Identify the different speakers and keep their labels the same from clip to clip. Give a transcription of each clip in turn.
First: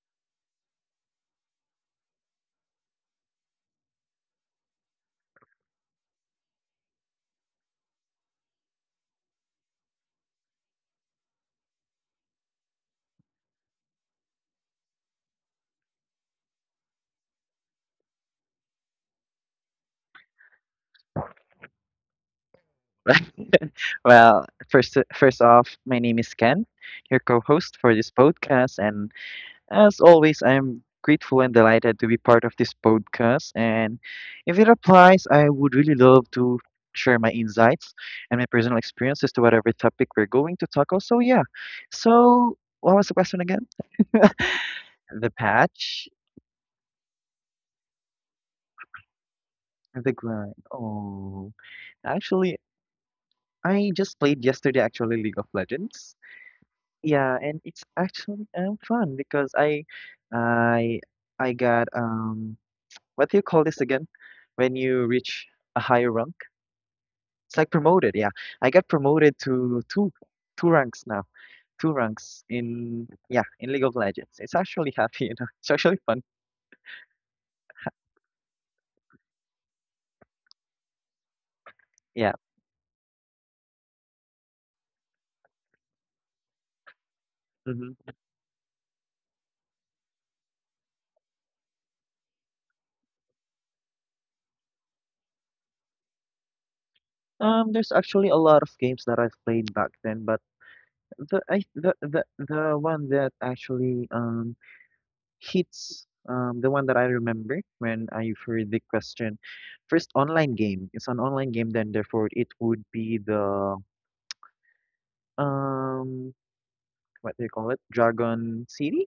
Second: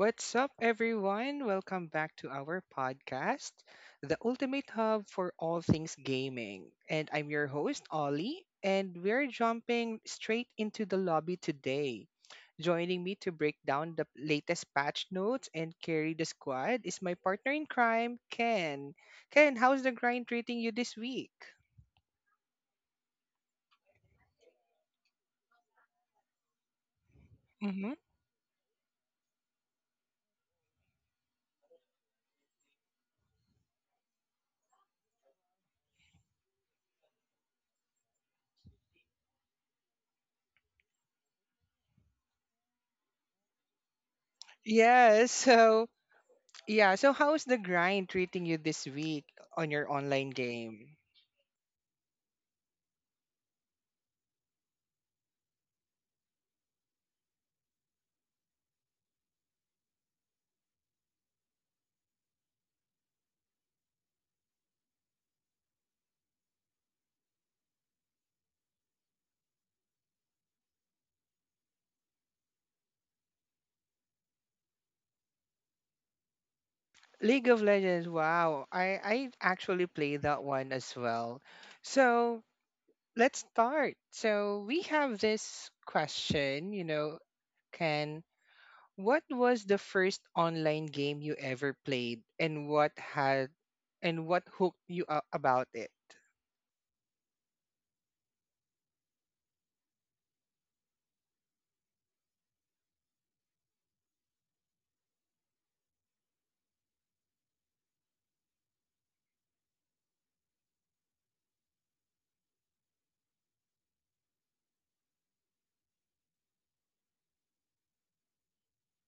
Speaker 1: What's up, everyone? Welcome back to our podcast, the ultimate hub for all things gaming. And I'm your host, Ollie, and we're jumping straight into the lobby today. Joining me to break down the latest patch notes and carry the squad is my partner in crime, Ken. Ken, how's the grind treating you this week?
Speaker 2: Well, first off my name is Ken, your co-host
Speaker 1: Mm-hmm.
Speaker 2: for this podcast, and as always, I'm grateful and delighted to be part of this podcast. And if it applies, I would really love to share my insights and my personal experiences to whatever topic we're going to tackle. So yeah, so what was the question again?
Speaker 1: Yeah,
Speaker 2: The
Speaker 1: so
Speaker 2: patch,
Speaker 1: yeah, so how's the grind treating you this week on your
Speaker 2: the
Speaker 1: online
Speaker 2: grind.
Speaker 1: game?
Speaker 2: Oh, actually, I just played yesterday. Actually, League of Legends. Yeah, and it's actually fun because I I got what do you call this again? When you reach a higher rank? It's like promoted, yeah. I got promoted to two ranks now. Two ranks in, yeah, in League of Legends. It's actually happy, you know. It's actually fun.
Speaker 1: League of Legends, wow. I actually play that one as well.
Speaker 2: Yeah.
Speaker 1: So let's start. So we have this question, you know,
Speaker 2: hmm
Speaker 1: Ken, what was the first online game you ever played and what had and what hooked you up about it?
Speaker 2: There's actually a lot of games that I've played back then, but the one that actually hits, the one that I remember when I've heard the question. First, online game. It's an online game, then therefore it would be the um what do you call it? Dragon City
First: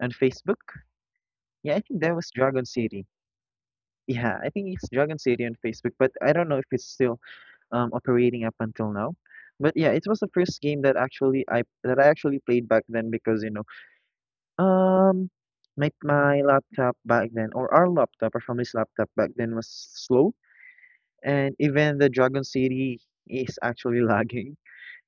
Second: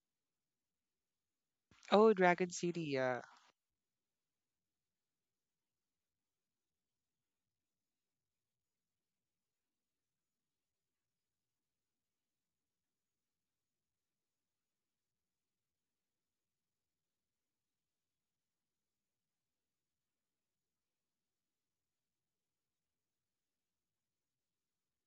Speaker 2: on Facebook. Yeah, I think
Speaker 1: Oh,
Speaker 2: that was
Speaker 1: Dragon
Speaker 2: Dragon
Speaker 1: City,
Speaker 2: City.
Speaker 1: yeah.
Speaker 2: Yeah, I think it's Dragon City on Facebook, but I don't know if it's still operating up until now. But yeah, it was the first game that actually I that I actually played back then because you know Um, my laptop back then, or our laptop, our family's laptop back then was slow, and even the Dragon City is actually lagging.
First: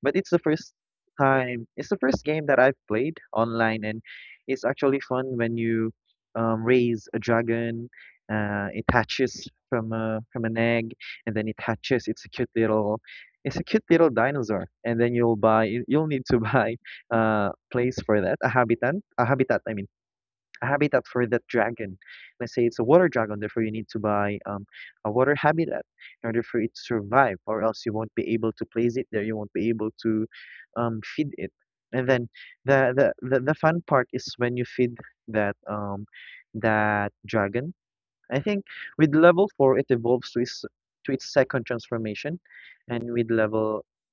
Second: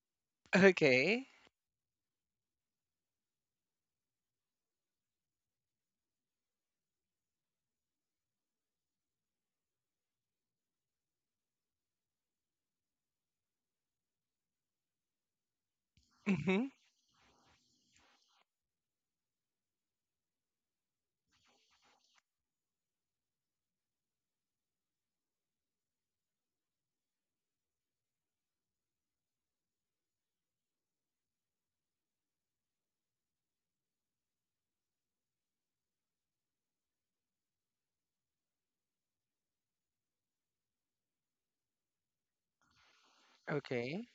Speaker 2: But it's the first
Speaker 1: Okay.
Speaker 2: time, it's the first game that I've played online, and it's actually fun when you raise a dragon. It hatches from a from an egg, and then it hatches. It's it's a cute little dinosaur, and then you'll need to
Speaker 1: Mhm.
Speaker 2: buy place for that, a habitat. I mean habitat for that dragon. Let's say it's a water dragon, therefore you need to buy a water habitat in order for it to survive, or else you won't be able to place it there. You won't be able to feed it. And then the fun part is when you feed that that dragon. I think with level four it evolves to its second transformation, and with level
Speaker 1: Okay.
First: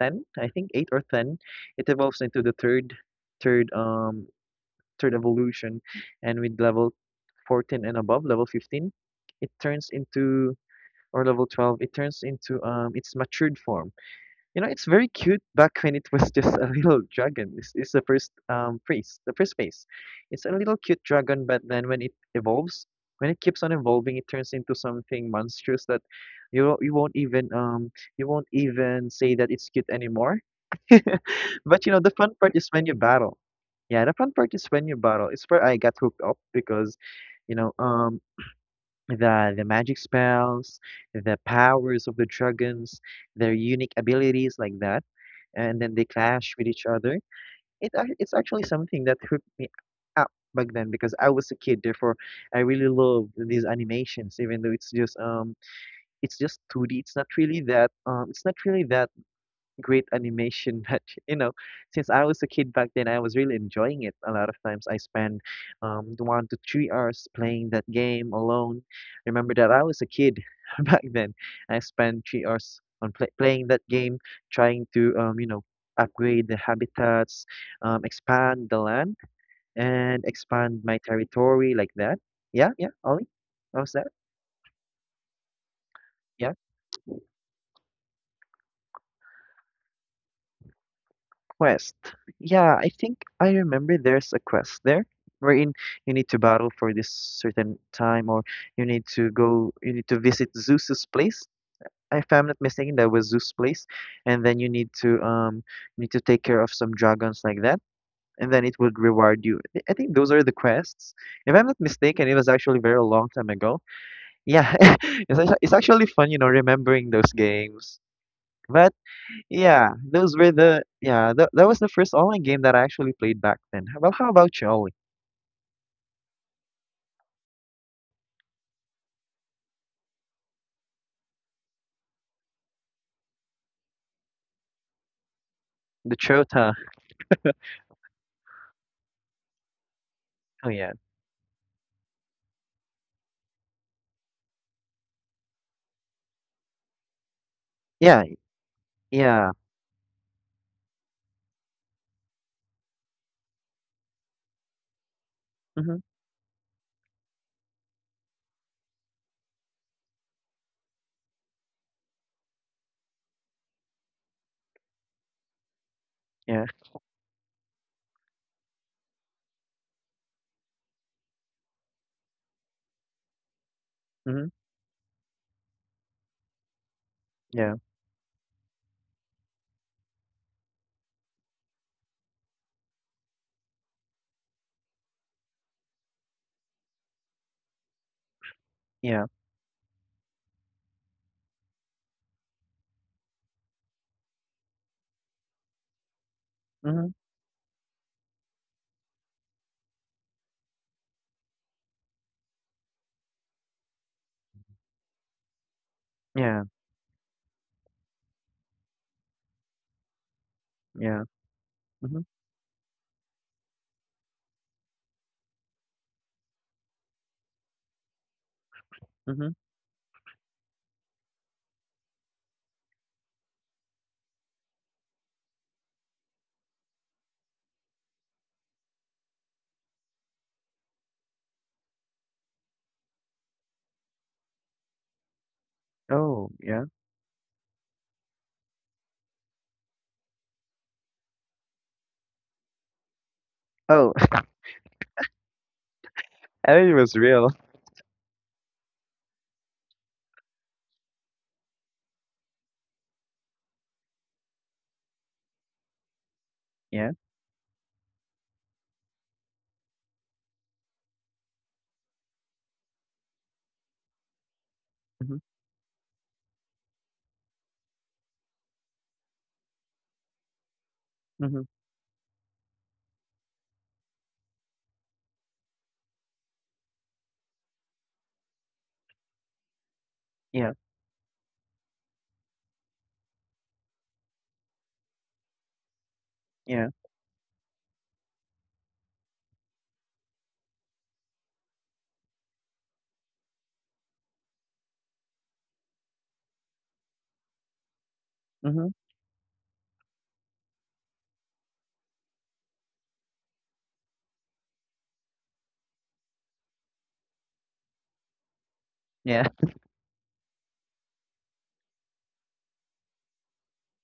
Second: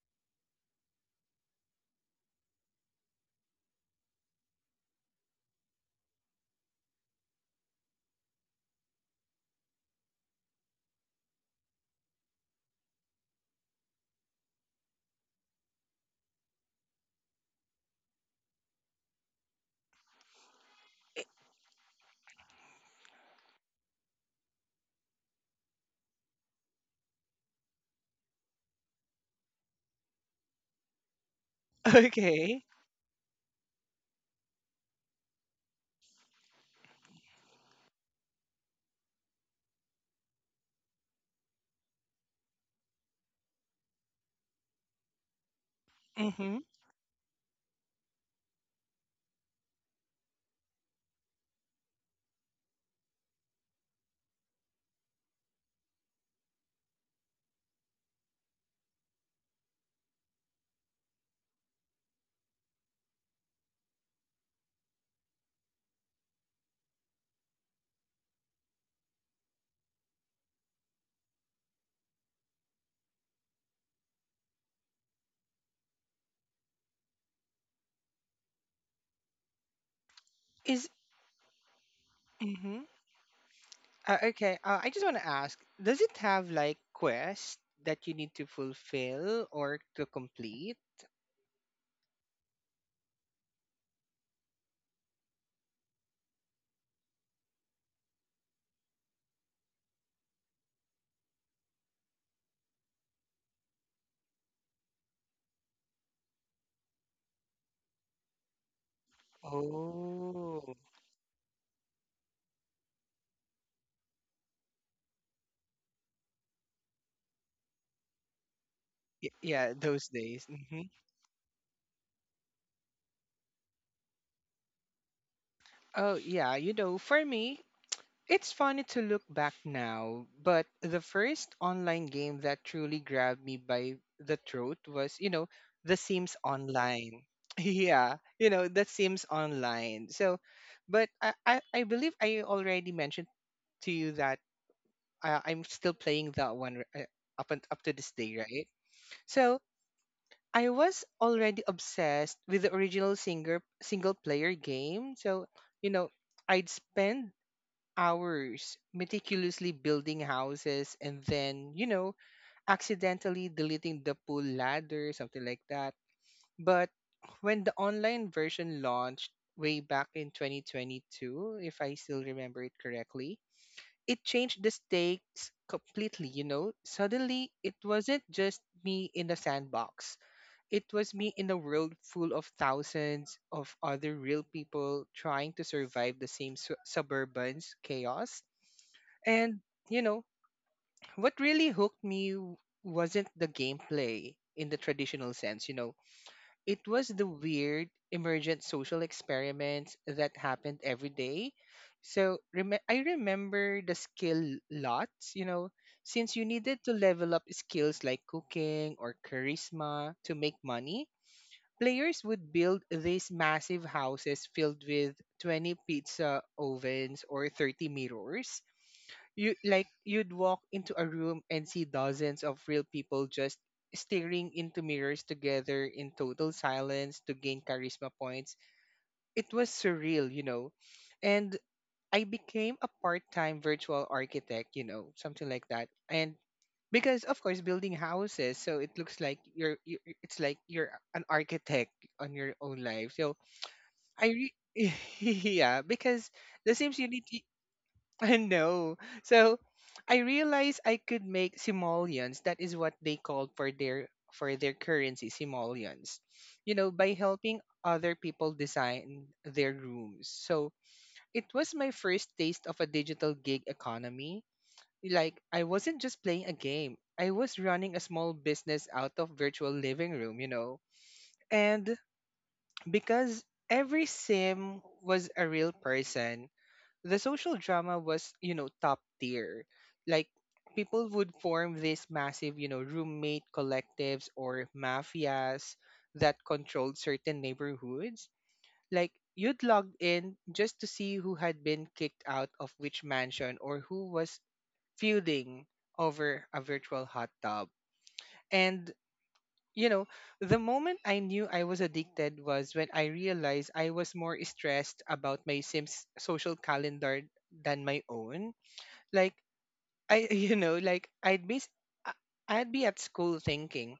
Speaker 2: ten, I think eight or ten, it evolves into the third third evolution, and with level 14 and above, level 15, it turns into, or level 12, it turns into its matured form. You know, it's very cute back when it was just a little dragon. This is the first phase, the first phase. It's a little cute dragon, but then when it evolves, when it keeps on evolving, it turns into something monstrous that you won't even you won't even say that it's cute anymore. But you know, the fun part
Speaker 1: Okay.
Speaker 2: is when you battle. Yeah, the fun part is when you battle. It's where I got hooked up because, you know, the magic spells, the powers of the dragons, their unique abilities like that, and then they clash
Speaker 1: Mhm.
Speaker 2: with each other. It's actually something that hooked me up back then because I was a kid. Therefore, I really loved these animations, even though it's just two D. It's not really that it's not really that great animation that you know, since I was a kid back then I was really enjoying it. A lot of times I spend 1 to 3 hours playing that game alone. Remember that I was a kid back then. I spent 3 hours on playing that game, trying to you know, upgrade the habitats, expand the land, and expand
Speaker 1: Is
Speaker 2: my territory like that. Yeah,
Speaker 1: mhm.
Speaker 2: yeah, Ollie, how's that?
Speaker 1: Okay. I just want to ask, does it have
Speaker 2: Yeah.
Speaker 1: like quests that you need to fulfill or to complete?
Speaker 2: Quest. Yeah, I think I remember there's a quest there wherein you need to battle for this certain time, or you need to visit Zeus's place. If I'm not mistaken, that was Zeus' place. And then you need to take care of some dragons like that. And then it would reward you. I think those are the
Speaker 1: Oh.
Speaker 2: quests. If I'm not mistaken, it was actually very long time ago. Yeah, it's actually fun, you know, remembering those games. But
Speaker 1: Y- yeah,
Speaker 2: yeah,
Speaker 1: those
Speaker 2: those
Speaker 1: days.
Speaker 2: were the
Speaker 1: Mhm.
Speaker 2: yeah, that was the first online game that I actually played back then. Well, how about you, Ollie?
Speaker 1: Oh, yeah, you know, for me, it's funny to look back now, but the first online game that truly grabbed me by the throat was, you know, The
Speaker 2: The
Speaker 1: Sims
Speaker 2: Chota.
Speaker 1: Online. Yeah, you know, The Sims Online. So,
Speaker 2: Oh yeah.
Speaker 1: but I believe I already mentioned to you that I'm still playing that one up and up to this
Speaker 2: Yeah,
Speaker 1: day, right?
Speaker 2: yeah.
Speaker 1: So I was already obsessed with the original singer single player game. So, you
Speaker 2: Mhm.
Speaker 1: know, I'd spend hours meticulously building houses and then, you know, accidentally deleting the pool ladder, something like that.
Speaker 2: Yeah.
Speaker 1: But when the online version launched way back in 2022, if I still remember it correctly, it
Speaker 2: Mhm.
Speaker 1: changed the stakes completely, you know? Suddenly,
Speaker 2: Yeah.
Speaker 1: it wasn't just me in the sandbox. It was me in a world full of thousands of other real people trying to survive the same suburban's chaos
Speaker 2: Yeah.
Speaker 1: and, you know, what really hooked me wasn't the gameplay in the traditional sense. You know, it was
Speaker 2: Mhm.
Speaker 1: the weird, emergent social experiments that happened every day. So I remember the skill lots, you know, since you
Speaker 2: Yeah.
Speaker 1: needed to level up skills like cooking or charisma to make money.
Speaker 2: Yeah.
Speaker 1: Players
Speaker 2: Mhm.
Speaker 1: would build these massive houses filled with 20 pizza ovens or 30 mirrors.
Speaker 2: Mhm.
Speaker 1: You'd walk into a room and see dozens of real people just staring into mirrors together in total silence to gain charisma points. It was surreal, you know. And I became a part-time virtual architect, you know, something like that. And
Speaker 2: Oh, yeah.
Speaker 1: because of course building houses, so it looks like it's like you're an architect on your own life. So
Speaker 2: Oh,
Speaker 1: I re- yeah, because
Speaker 2: I
Speaker 1: the
Speaker 2: think it
Speaker 1: Sims you
Speaker 2: was
Speaker 1: need
Speaker 2: real.
Speaker 1: no. So I realized I could make simoleons. That is what they called for their currency, simoleons. You know,
Speaker 2: Yeah.
Speaker 1: by helping other people design their rooms. So it was my first taste of a digital gig economy.
Speaker 2: Mhm.
Speaker 1: Like I wasn't just playing a game. I was running a small business out of virtual living room, you know.
Speaker 2: Mhm.
Speaker 1: And because every sim was a real person, the social drama was, you know, top tier. Like
Speaker 2: Yeah.
Speaker 1: people would form these massive, you know, roommate collectives or mafias that
Speaker 2: Yeah.
Speaker 1: controlled certain neighborhoods. Like you'd log in just to see who had been kicked out of which mansion or who was feuding over a virtual hot tub.
Speaker 2: Mhm.
Speaker 1: And you know, the moment I knew I was addicted was when I realized I was more stressed about my Sims social calendar than my own. Like
Speaker 2: Yeah.
Speaker 1: I you know like I'd be I- I'd be at school thinking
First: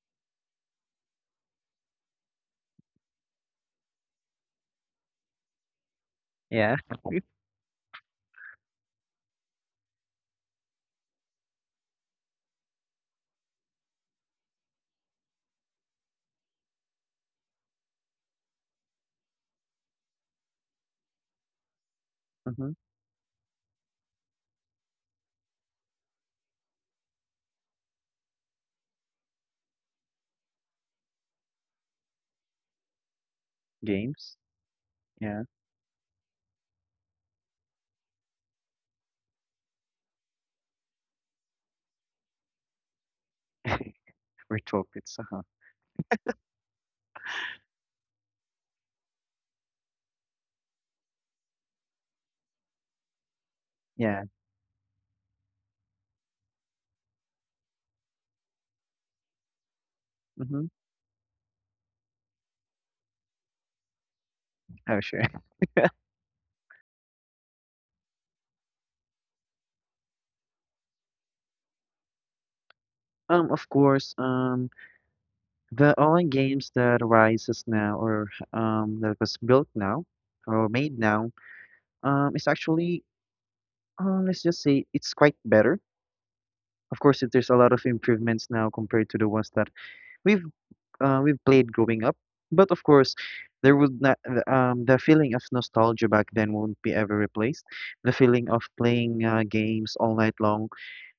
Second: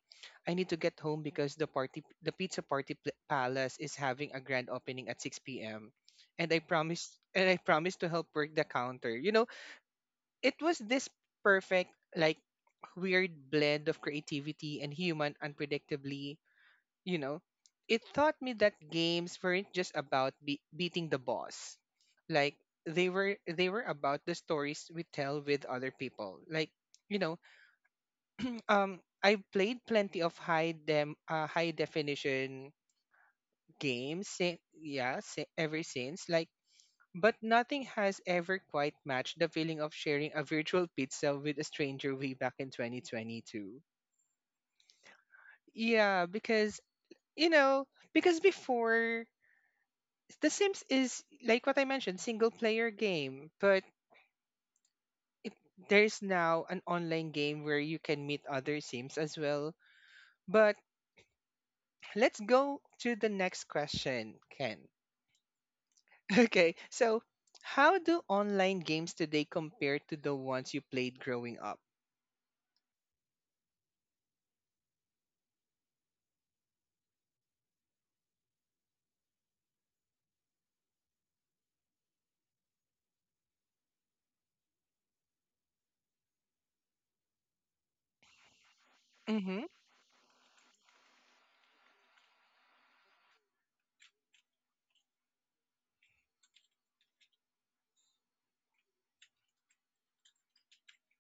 Speaker 1: I need to get home because the pizza palace is having a grand opening at 6 p.m. and
Speaker 2: Yeah.
Speaker 1: I promised to help work the counter. You know, it was this perfect like weird blend of creativity and human unpredictably. You know, it taught me that games weren't just about beating the boss. Like
Speaker 2: Mhm.
Speaker 1: they were about the stories we tell with other people. Like, you know, I've played plenty of high definition games
Speaker 2: Games. Yeah.
Speaker 1: ever since, like, but nothing has ever quite matched the feeling of sharing a virtual pizza with a stranger way back in 2022.
Speaker 2: Virtual pizza, huh?
Speaker 1: Yeah, because you know, because before, The Sims is like what I mentioned, single player game, but
Speaker 2: Yeah.
Speaker 1: there's now an online game where you can meet other Sims as well.
Speaker 2: Mhm.
Speaker 1: But let's go to the next question, Ken.
Speaker 2: Oh, sure.
Speaker 1: Okay, so how do online games today compare to the ones you played growing up?
Speaker 2: Of course. The online games that arises now, or that was built now or made now is actually let's just say it's quite better. Of course, it- there's a lot of improvements now compared to the ones
Speaker 1: Mm-hmm.
Speaker 2: that we've we've played growing up. But of course, there would not the, the feeling of nostalgia back then won't be ever replaced. The feeling of playing games all night long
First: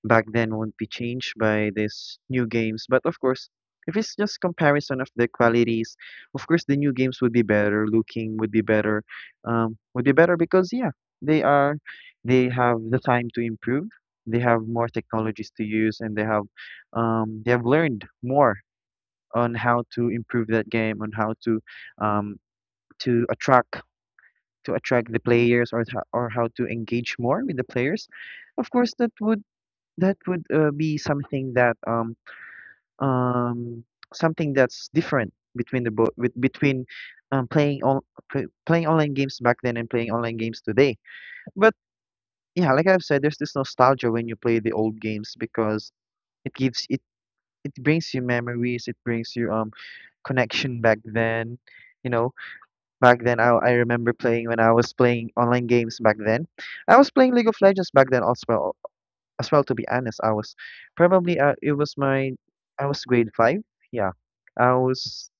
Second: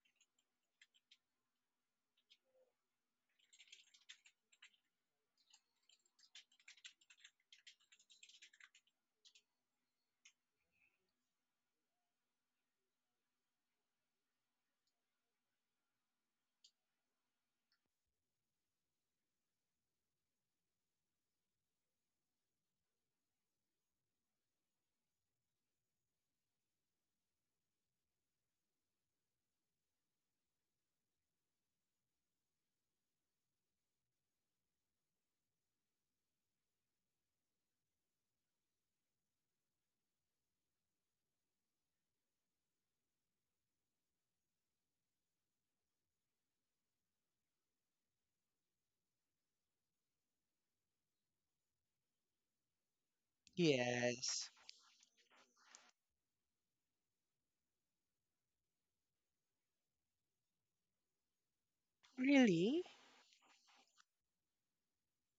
Speaker 2: back then won't be changed by these new games. But of course, if it's just comparison of the qualities, of course the new games would be better looking, would be better because yeah, they are, they have the time to improve. They have more technologies to use, and they have learned more on how to improve that game, on how um, to attract the players, or how to engage more with the players. Of course that would, be something that um something that's different between the both, with between um, playing on playing online games back then and playing online games today. But yeah, like I've said, there's this nostalgia when you play the old games because it gives it it brings you memories, it brings you connection back then. You know, back then I remember playing
Speaker 1: Yes.
Speaker 2: when I was playing online games back then. I was playing League of Legends back then as well, to be honest. I was probably it was my,
Speaker 1: Really?
Speaker 2: I was grade five, yeah, I was,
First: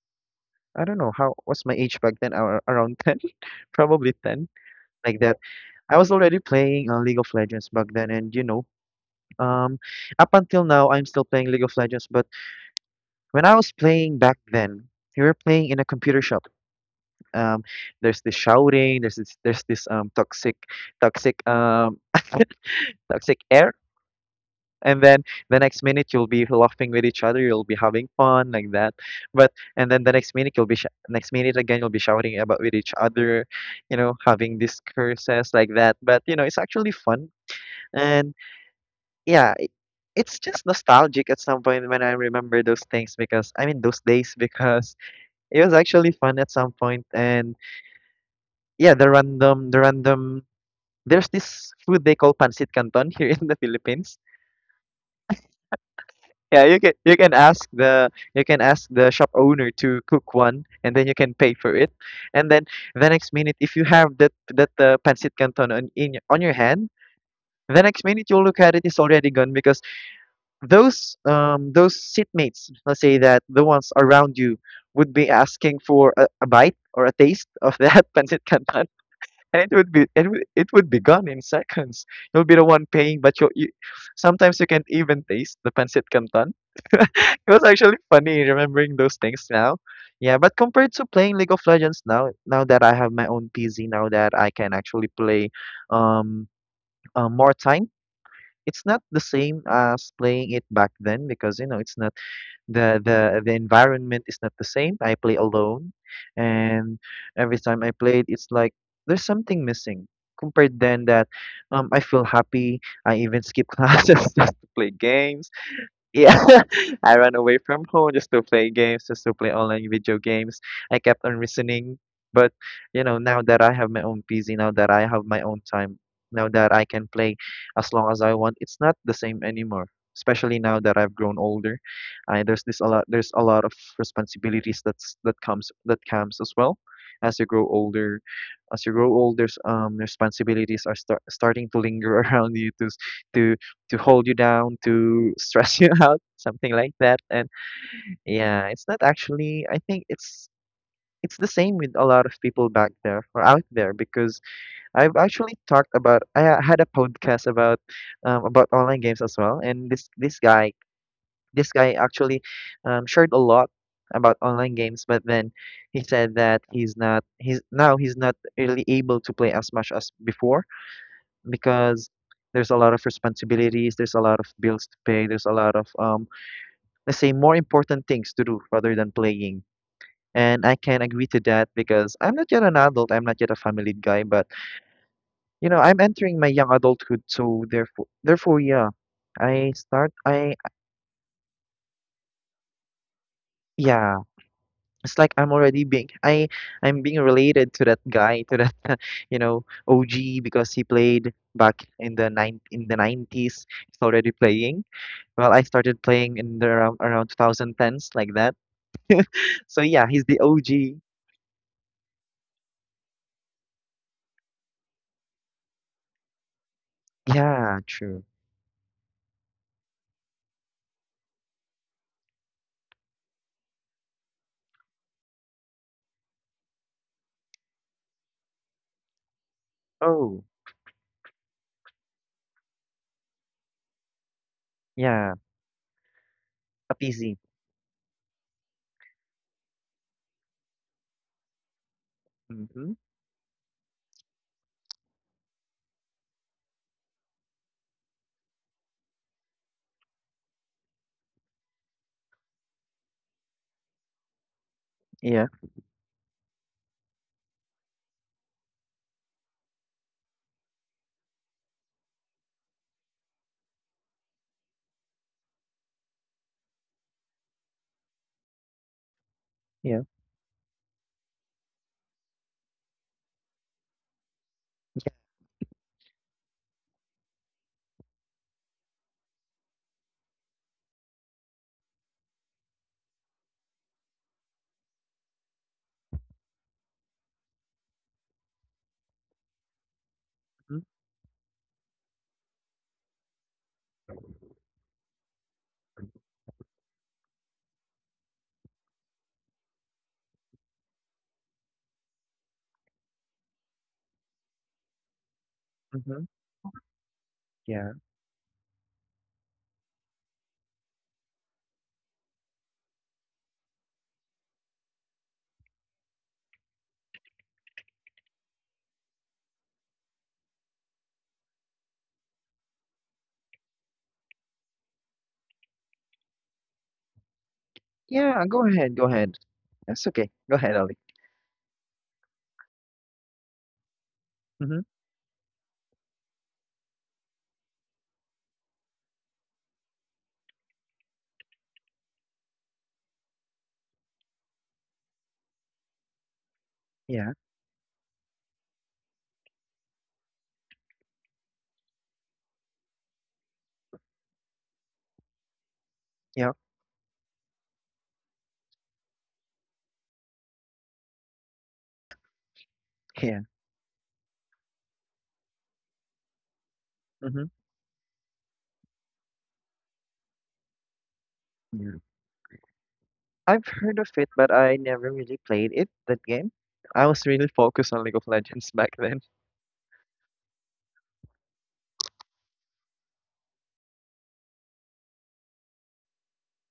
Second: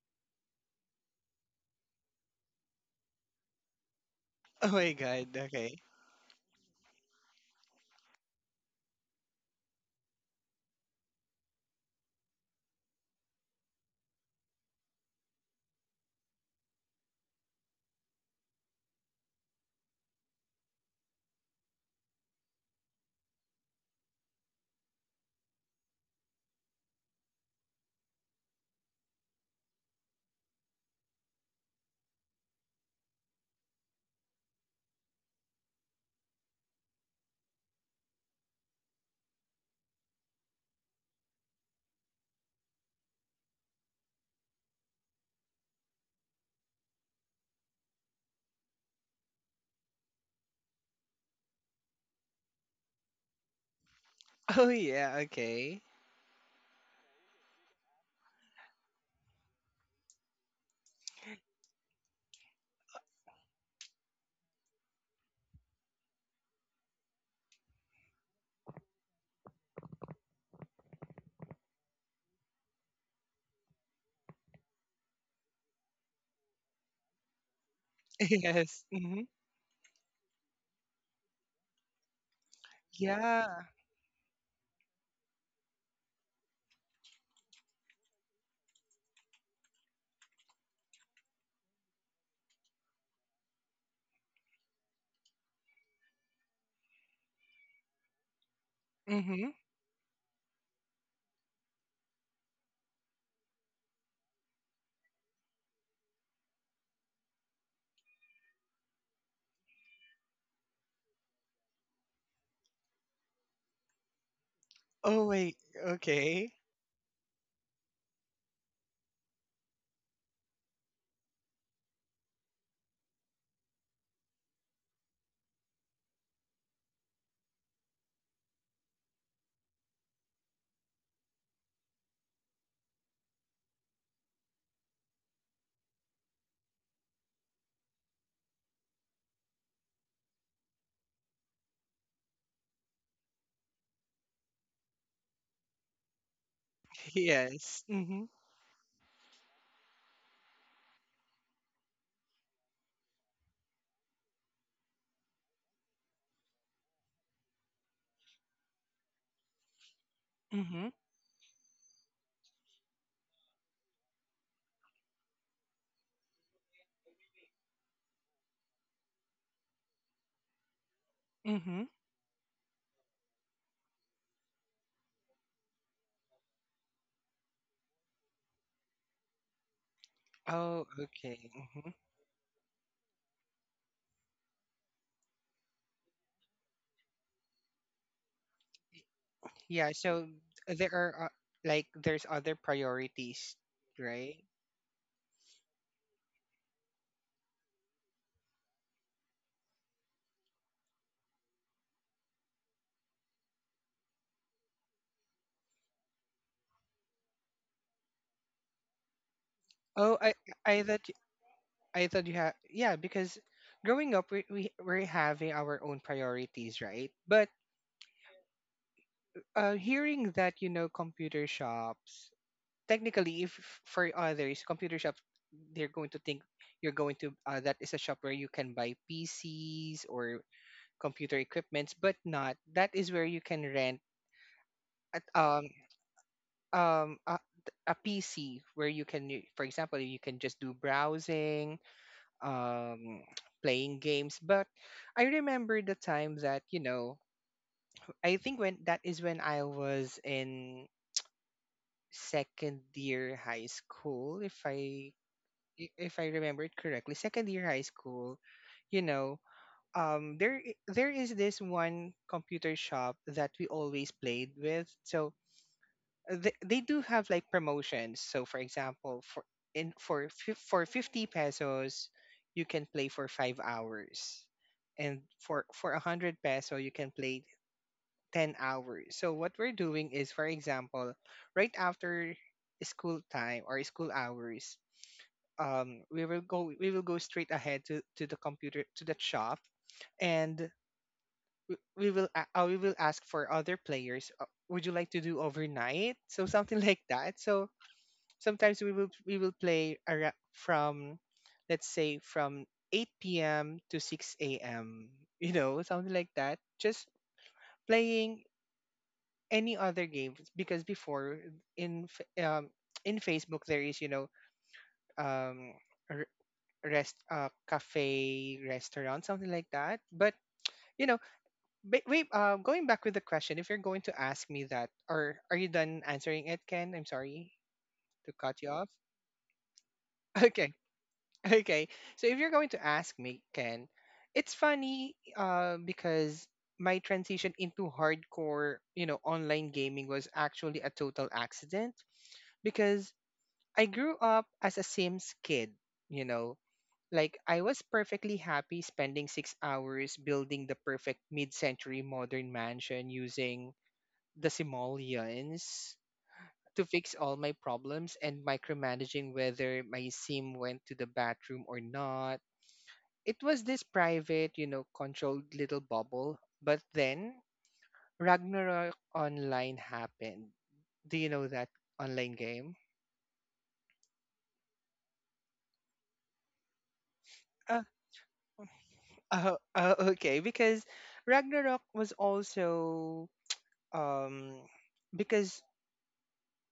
Speaker 2: I don't know how, what's my age back then. Around 10, probably 10,
Speaker 1: Oh my
Speaker 2: like
Speaker 1: god,
Speaker 2: that.
Speaker 1: okay.
Speaker 2: I was already playing League of Legends back then, and you know, um up until now I'm still playing League of Legends. But when I was playing back then, we were playing in a computer shop. um there's this shouting, there's this toxic toxic air, and then the next minute you'll be laughing with each other, you'll be having fun like that. But and then the next minute next minute again you'll be shouting about with each other, you know, having these curses like that. But you know, it's actually fun. And yeah, it, it's just nostalgic at some point when I remember those things because I mean those days, because it was actually fun at some point And yeah, the random, there's this food they call pancit canton here in the Philippines.
Speaker 1: Oh yeah, okay.
Speaker 2: Yeah, you can ask the, you can ask the shop owner to cook one, and then you can pay for it. And then the next minute, if you have that pancit canton on on your hand, the next minute you look at it, it's already gone, because those seatmates, let's say that the ones around you, would be asking for a bite or a taste of that pancit
Speaker 1: Yes.
Speaker 2: canton,
Speaker 1: Mm-hmm.
Speaker 2: and it would be gone in seconds. You'll be the one paying, but
Speaker 1: Yeah.
Speaker 2: you sometimes you can't even taste the pancit canton. It was actually funny remembering those things now. Yeah, but compared to playing League of Legends now, now that I have my own PC, now that I can actually play um more time, it's not the
Speaker 1: Mm-hmm.
Speaker 2: same as playing it back then because you know it's not the environment is not the same. I play alone, and every time I played, it's like there's something missing. Compared then that, I feel happy. I even skip classes just to play
Speaker 1: Oh
Speaker 2: games.
Speaker 1: wait,
Speaker 2: Yeah,
Speaker 1: okay.
Speaker 2: I ran away from home just to play games, just to play online video games. I kept on reasoning, but you know, now that I have my own PC, now that I have my own time, now that I can play as long as I want, it's not the same anymore. Especially now that I've grown older, I, there's this a lot. There's a lot of responsibilities that comes as well. As you grow older, as you grow older, s- responsibilities are starting to linger around you to hold you down, to stress you out, something like that. And
Speaker 1: Yes. Mm-hmm.
Speaker 2: yeah, it's not actually. I think it's the same with a lot of people back there or out there because I've actually talked about. Had a podcast about online games as well, and this guy
Speaker 1: Mm-hmm.
Speaker 2: this guy actually shared a lot about online games, but then he said that he's not really able to play as much as before
Speaker 1: Mm-hmm.
Speaker 2: because there's a lot of responsibilities, there's a lot of bills to pay, there's a lot of let's say more important things to do rather than playing. And I
Speaker 1: Oh,
Speaker 2: can agree to
Speaker 1: okay.
Speaker 2: that
Speaker 1: Mm-hmm.
Speaker 2: because I'm not yet an adult, I'm not yet a family guy, but you know, I'm entering my young adulthood, so therefore yeah. I
Speaker 1: Yeah,
Speaker 2: start
Speaker 1: so
Speaker 2: I
Speaker 1: there are like there's other priorities,
Speaker 2: yeah.
Speaker 1: right?
Speaker 2: It's like I'm being related to that guy, to that you know, OG, because he played back in the 90s. He's already playing. Well, I started playing in the around 2010s, like that. So yeah,
Speaker 1: Oh,
Speaker 2: he's
Speaker 1: I
Speaker 2: the
Speaker 1: I
Speaker 2: OG.
Speaker 1: thought I thought you had, yeah, because growing up we're having our own priorities, right? But
Speaker 2: Yeah, true.
Speaker 1: hearing that, you know, computer shops, technically, if for others, computer shops, they're going to think you're going to that is a shop where you can buy PCs or
Speaker 2: Oh,
Speaker 1: computer equipments, but not that is where you can rent at
Speaker 2: yeah,
Speaker 1: um
Speaker 2: a
Speaker 1: um
Speaker 2: PC.
Speaker 1: a, a PC where you can, for example, you can just do browsing,
Speaker 2: Mm-hmm.
Speaker 1: um, playing games. But I remember the time that, you know, I think when that is when I was in second year high school, if
Speaker 2: Yeah,
Speaker 1: if I remember it correctly, second year high school, you know. There there is this one computer shop that we always played with. So they do have like promotions. So for example, for in
Speaker 2: yeah,
Speaker 1: for fif- for 50 pesos, you can play for 5 hours.
Speaker 2: yeah.
Speaker 1: And for 100 peso, you can play 10 hours. So what we're doing is, for example, right after school time or school hours, we will go straight ahead to the shop. And
Speaker 2: Mm-hmm.
Speaker 1: we will ask for other players, would you like to do overnight, so something like that. So sometimes we will play from let's say from 8 p.m. to 6 a.m. You know, something
Speaker 2: Mm-hmm.
Speaker 1: like that. Just
Speaker 2: Yeah,
Speaker 1: playing any other games, because before, in F- um in Facebook, there is, you know, um r- rest cafe restaurant, something like that. But you know, wait. Going back with the question, if you're going to ask me that, or are you done answering it, Ken? I'm sorry to
Speaker 2: yeah.
Speaker 1: cut
Speaker 2: Go
Speaker 1: you off.
Speaker 2: ahead, go ahead. That's okay. Go
Speaker 1: Okay.
Speaker 2: ahead, Ali.
Speaker 1: Okay. So if you're going to ask me, Ken, it's
Speaker 2: Mm-hmm.
Speaker 1: funny because my transition into hardcore, you know, online gaming was actually a total accident, because I grew up as a Sims kid, you know.
Speaker 2: Yeah,
Speaker 1: Like I was perfectly happy spending 6 hours building the perfect mid-century modern mansion using the simoleons
Speaker 2: yeah,
Speaker 1: to fix all my problems and micromanaging whether my sim went to the bathroom or not. It
Speaker 2: yeah.
Speaker 1: was this private, you know, controlled little bubble. But then
Speaker 2: Mm-hmm.
Speaker 1: Ragnarok Online happened. Do you know that
Speaker 2: Yeah.
Speaker 1: online game?
Speaker 2: I've heard of it, but I never really played it. That game. I was really
Speaker 1: Uh,
Speaker 2: focused on League of Legends back then.
Speaker 1: okay, because Ragnarok was also um because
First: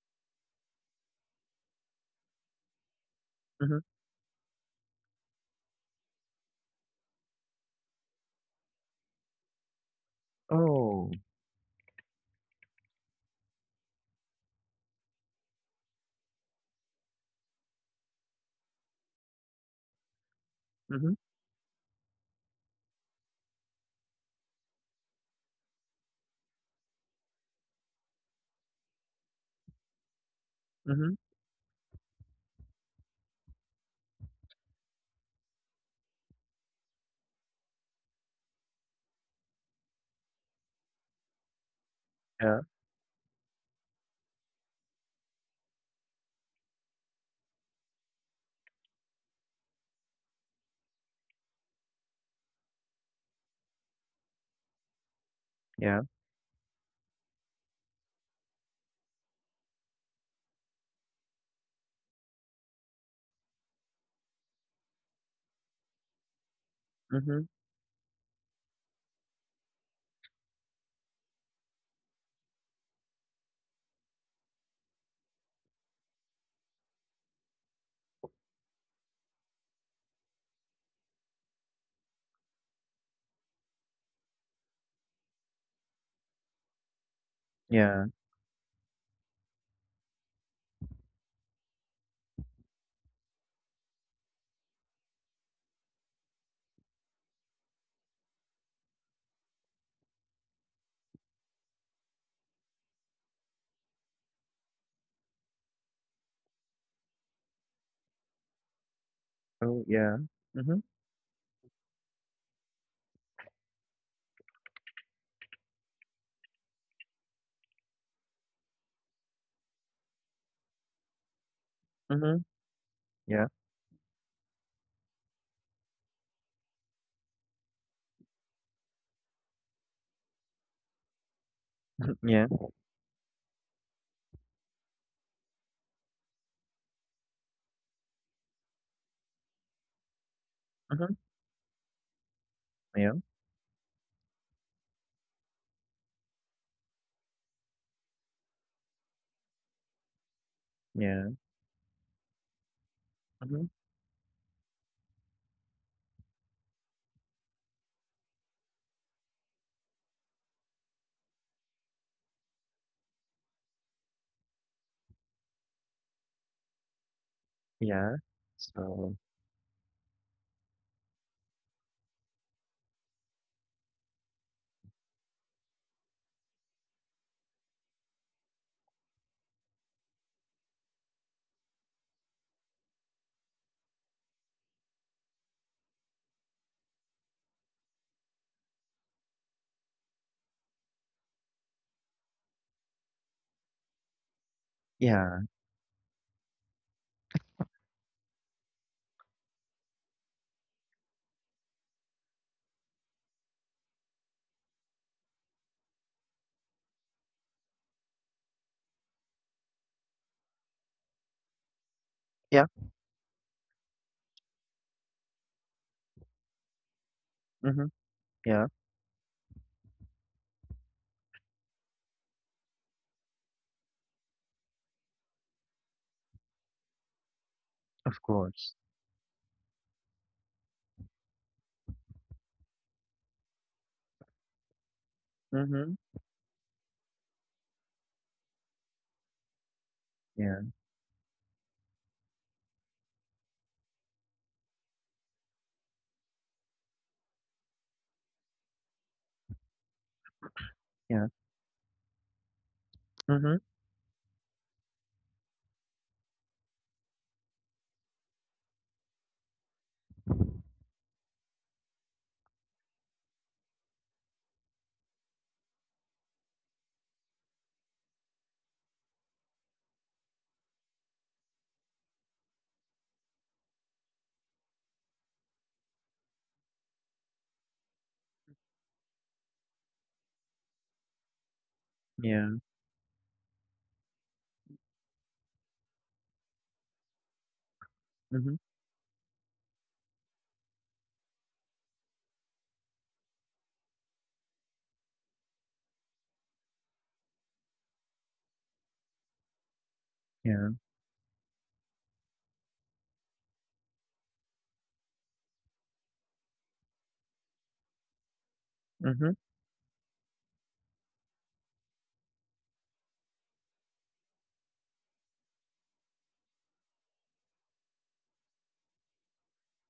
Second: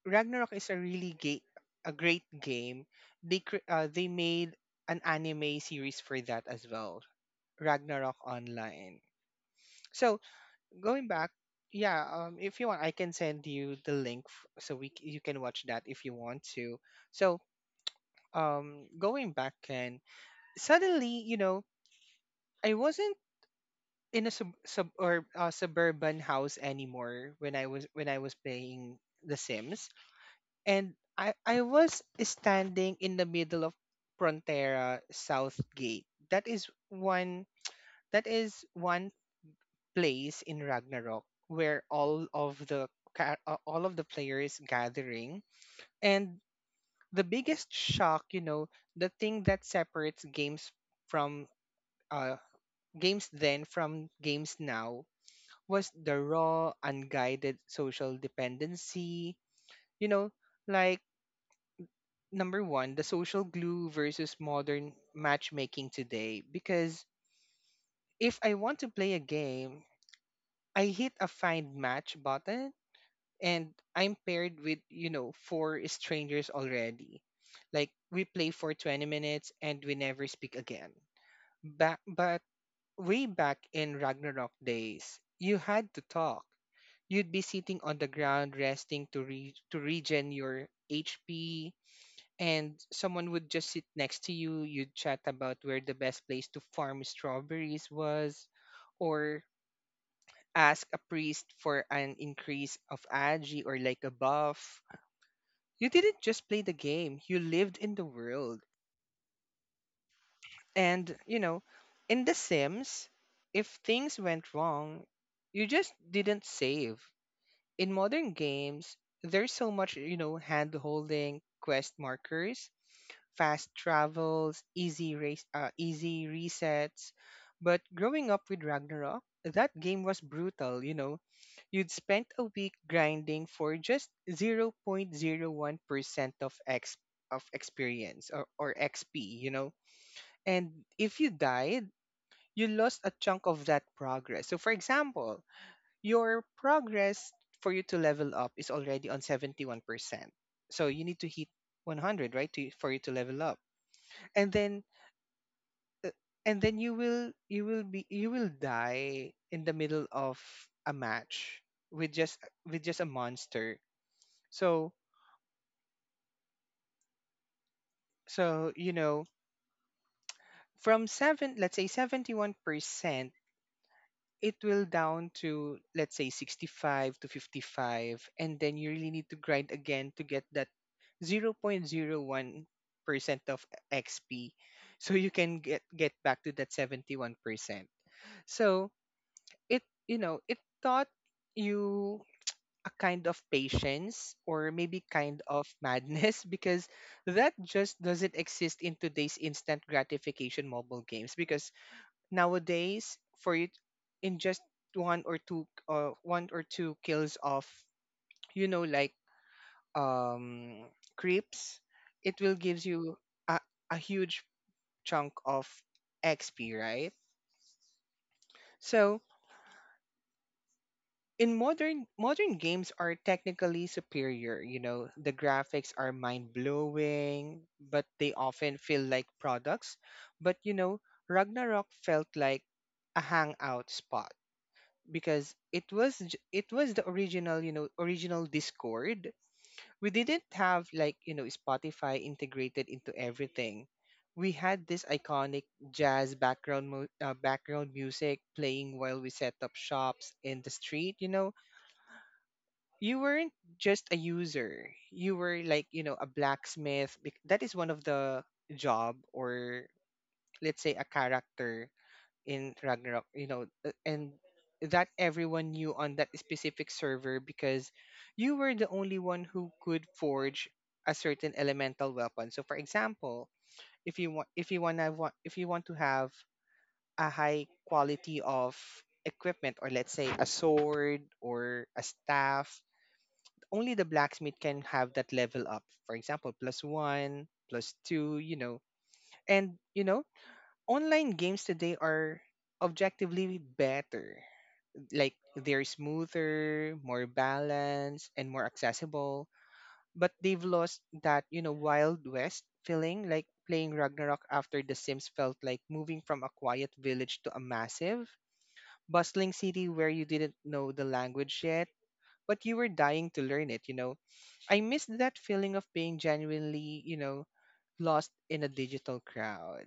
Speaker 1: Ragnarok is a really great a great game. They
Speaker 2: Mm-hmm.
Speaker 1: they made an anime series for that as well, Ragnarok Online. So going
Speaker 2: Oh.
Speaker 1: back, yeah, if you want, I can send you the link so you can watch that if you want to. So, going back, and
Speaker 2: Mm-hmm.
Speaker 1: suddenly, you know, I wasn't in a suburban house anymore when I was playing The Sims, and
Speaker 2: Mm-hmm.
Speaker 1: I was standing in the middle of Frontera South Gate. That is one place in Ragnarok where
Speaker 2: Yeah.
Speaker 1: all of the players gathering. And the biggest shock, you know, the thing that separates from uh games then from games now was
Speaker 2: Yeah.
Speaker 1: the raw unguided social dependency, you know, like number 1, the social glue versus modern matchmaking today. Because
Speaker 2: Mhm.
Speaker 1: if I want to play a game, I hit a find match button and I'm paired with, you know, four strangers already. Like we play for 20 minutes and we never speak again. Back, but way back in Ragnarok days, you had to talk. You'd be sitting on
Speaker 2: Yeah.
Speaker 1: the ground resting to to regen your HP and someone would just sit next to you. You'd chat about where the best place to farm strawberries was, or ask a priest for an increase of agi or like a buff. You didn't just play the game, you lived in the world.
Speaker 2: Oh, yeah. Mhm.
Speaker 1: And, you know, in The Sims, if things went wrong, you just didn't save. In modern games, there's so much, you know, hand holding, quest
Speaker 2: Mhm.
Speaker 1: markers,
Speaker 2: Yeah.
Speaker 1: fast travels, easy resets. But growing up with Ragnarok, that game was brutal, you know. You'd spent a
Speaker 2: Yeah.
Speaker 1: week grinding for just 0.01% of X of experience or XP, you know? And
Speaker 2: Mhm.
Speaker 1: if you died, you lost a
Speaker 2: Yeah.
Speaker 1: chunk of that progress. So for example, your progress for you to level up is already on 71%. So you need to
Speaker 2: Yeah.
Speaker 1: hit 100, right, to, for you to level up.
Speaker 2: Mhm.
Speaker 1: And then uh, and then you will die in the middle of a match with just with just a monster. So
Speaker 2: Yeah.
Speaker 1: So, you
Speaker 2: So,
Speaker 1: know, from seven, let's say 71%, it will down to, let's say 65 to 55. And then you really need to grind again to get that 0.01% of XP, so you can get back to that 71%. So it, you know, it taught you a kind of patience or maybe
Speaker 2: yeah.
Speaker 1: kind of madness because that just doesn't exist in today's instant gratification mobile games. Because nowadays for it, in just one or two kills of, you know, like um creeps, it will
Speaker 2: Yeah.
Speaker 1: gives you a, a huge chunk of XP, right?
Speaker 2: Mhm. Yeah.
Speaker 1: So in modern games are technically superior, you know, the graphics are mind blowing, but
Speaker 2: Of
Speaker 1: they
Speaker 2: course.
Speaker 1: often feel like products. But, you know, Ragnarok felt like a hangout spot because
Speaker 2: Mhm.
Speaker 1: it was the original, you know, original Discord. We didn't
Speaker 2: Yeah.
Speaker 1: have like, you know, Spotify integrated into everything. We had this iconic jazz background music playing while we set up shops in the street,
Speaker 2: Yeah.
Speaker 1: you know. You weren't
Speaker 2: Mhm.
Speaker 1: just a user, you were like, you know, a blacksmith that is one of the job, or let's say a character in Ragnarok, you know, and that everyone knew on that specific server because you were the only one who could forge a certain elemental weapon. So for example, if you want to want if you want to have a high quality of equipment, or let's say a sword or a
Speaker 2: Yeah.
Speaker 1: staff, only the blacksmith can have that level up. For example, plus one, plus two,
Speaker 2: Mhm.
Speaker 1: you know. And, you know, online games today are objectively better. Like, they're smoother, more balanced, and more accessible. But they've
Speaker 2: Yeah.
Speaker 1: lost that, you know, Wild West feeling. Like, playing Ragnarok after The Sims felt like moving from a quiet village to a massive,
Speaker 2: Mhm.
Speaker 1: bustling city where you didn't know the language yet, but you were dying to learn it, you know. I miss that feeling of being genuinely, you know, lost in a digital crowd.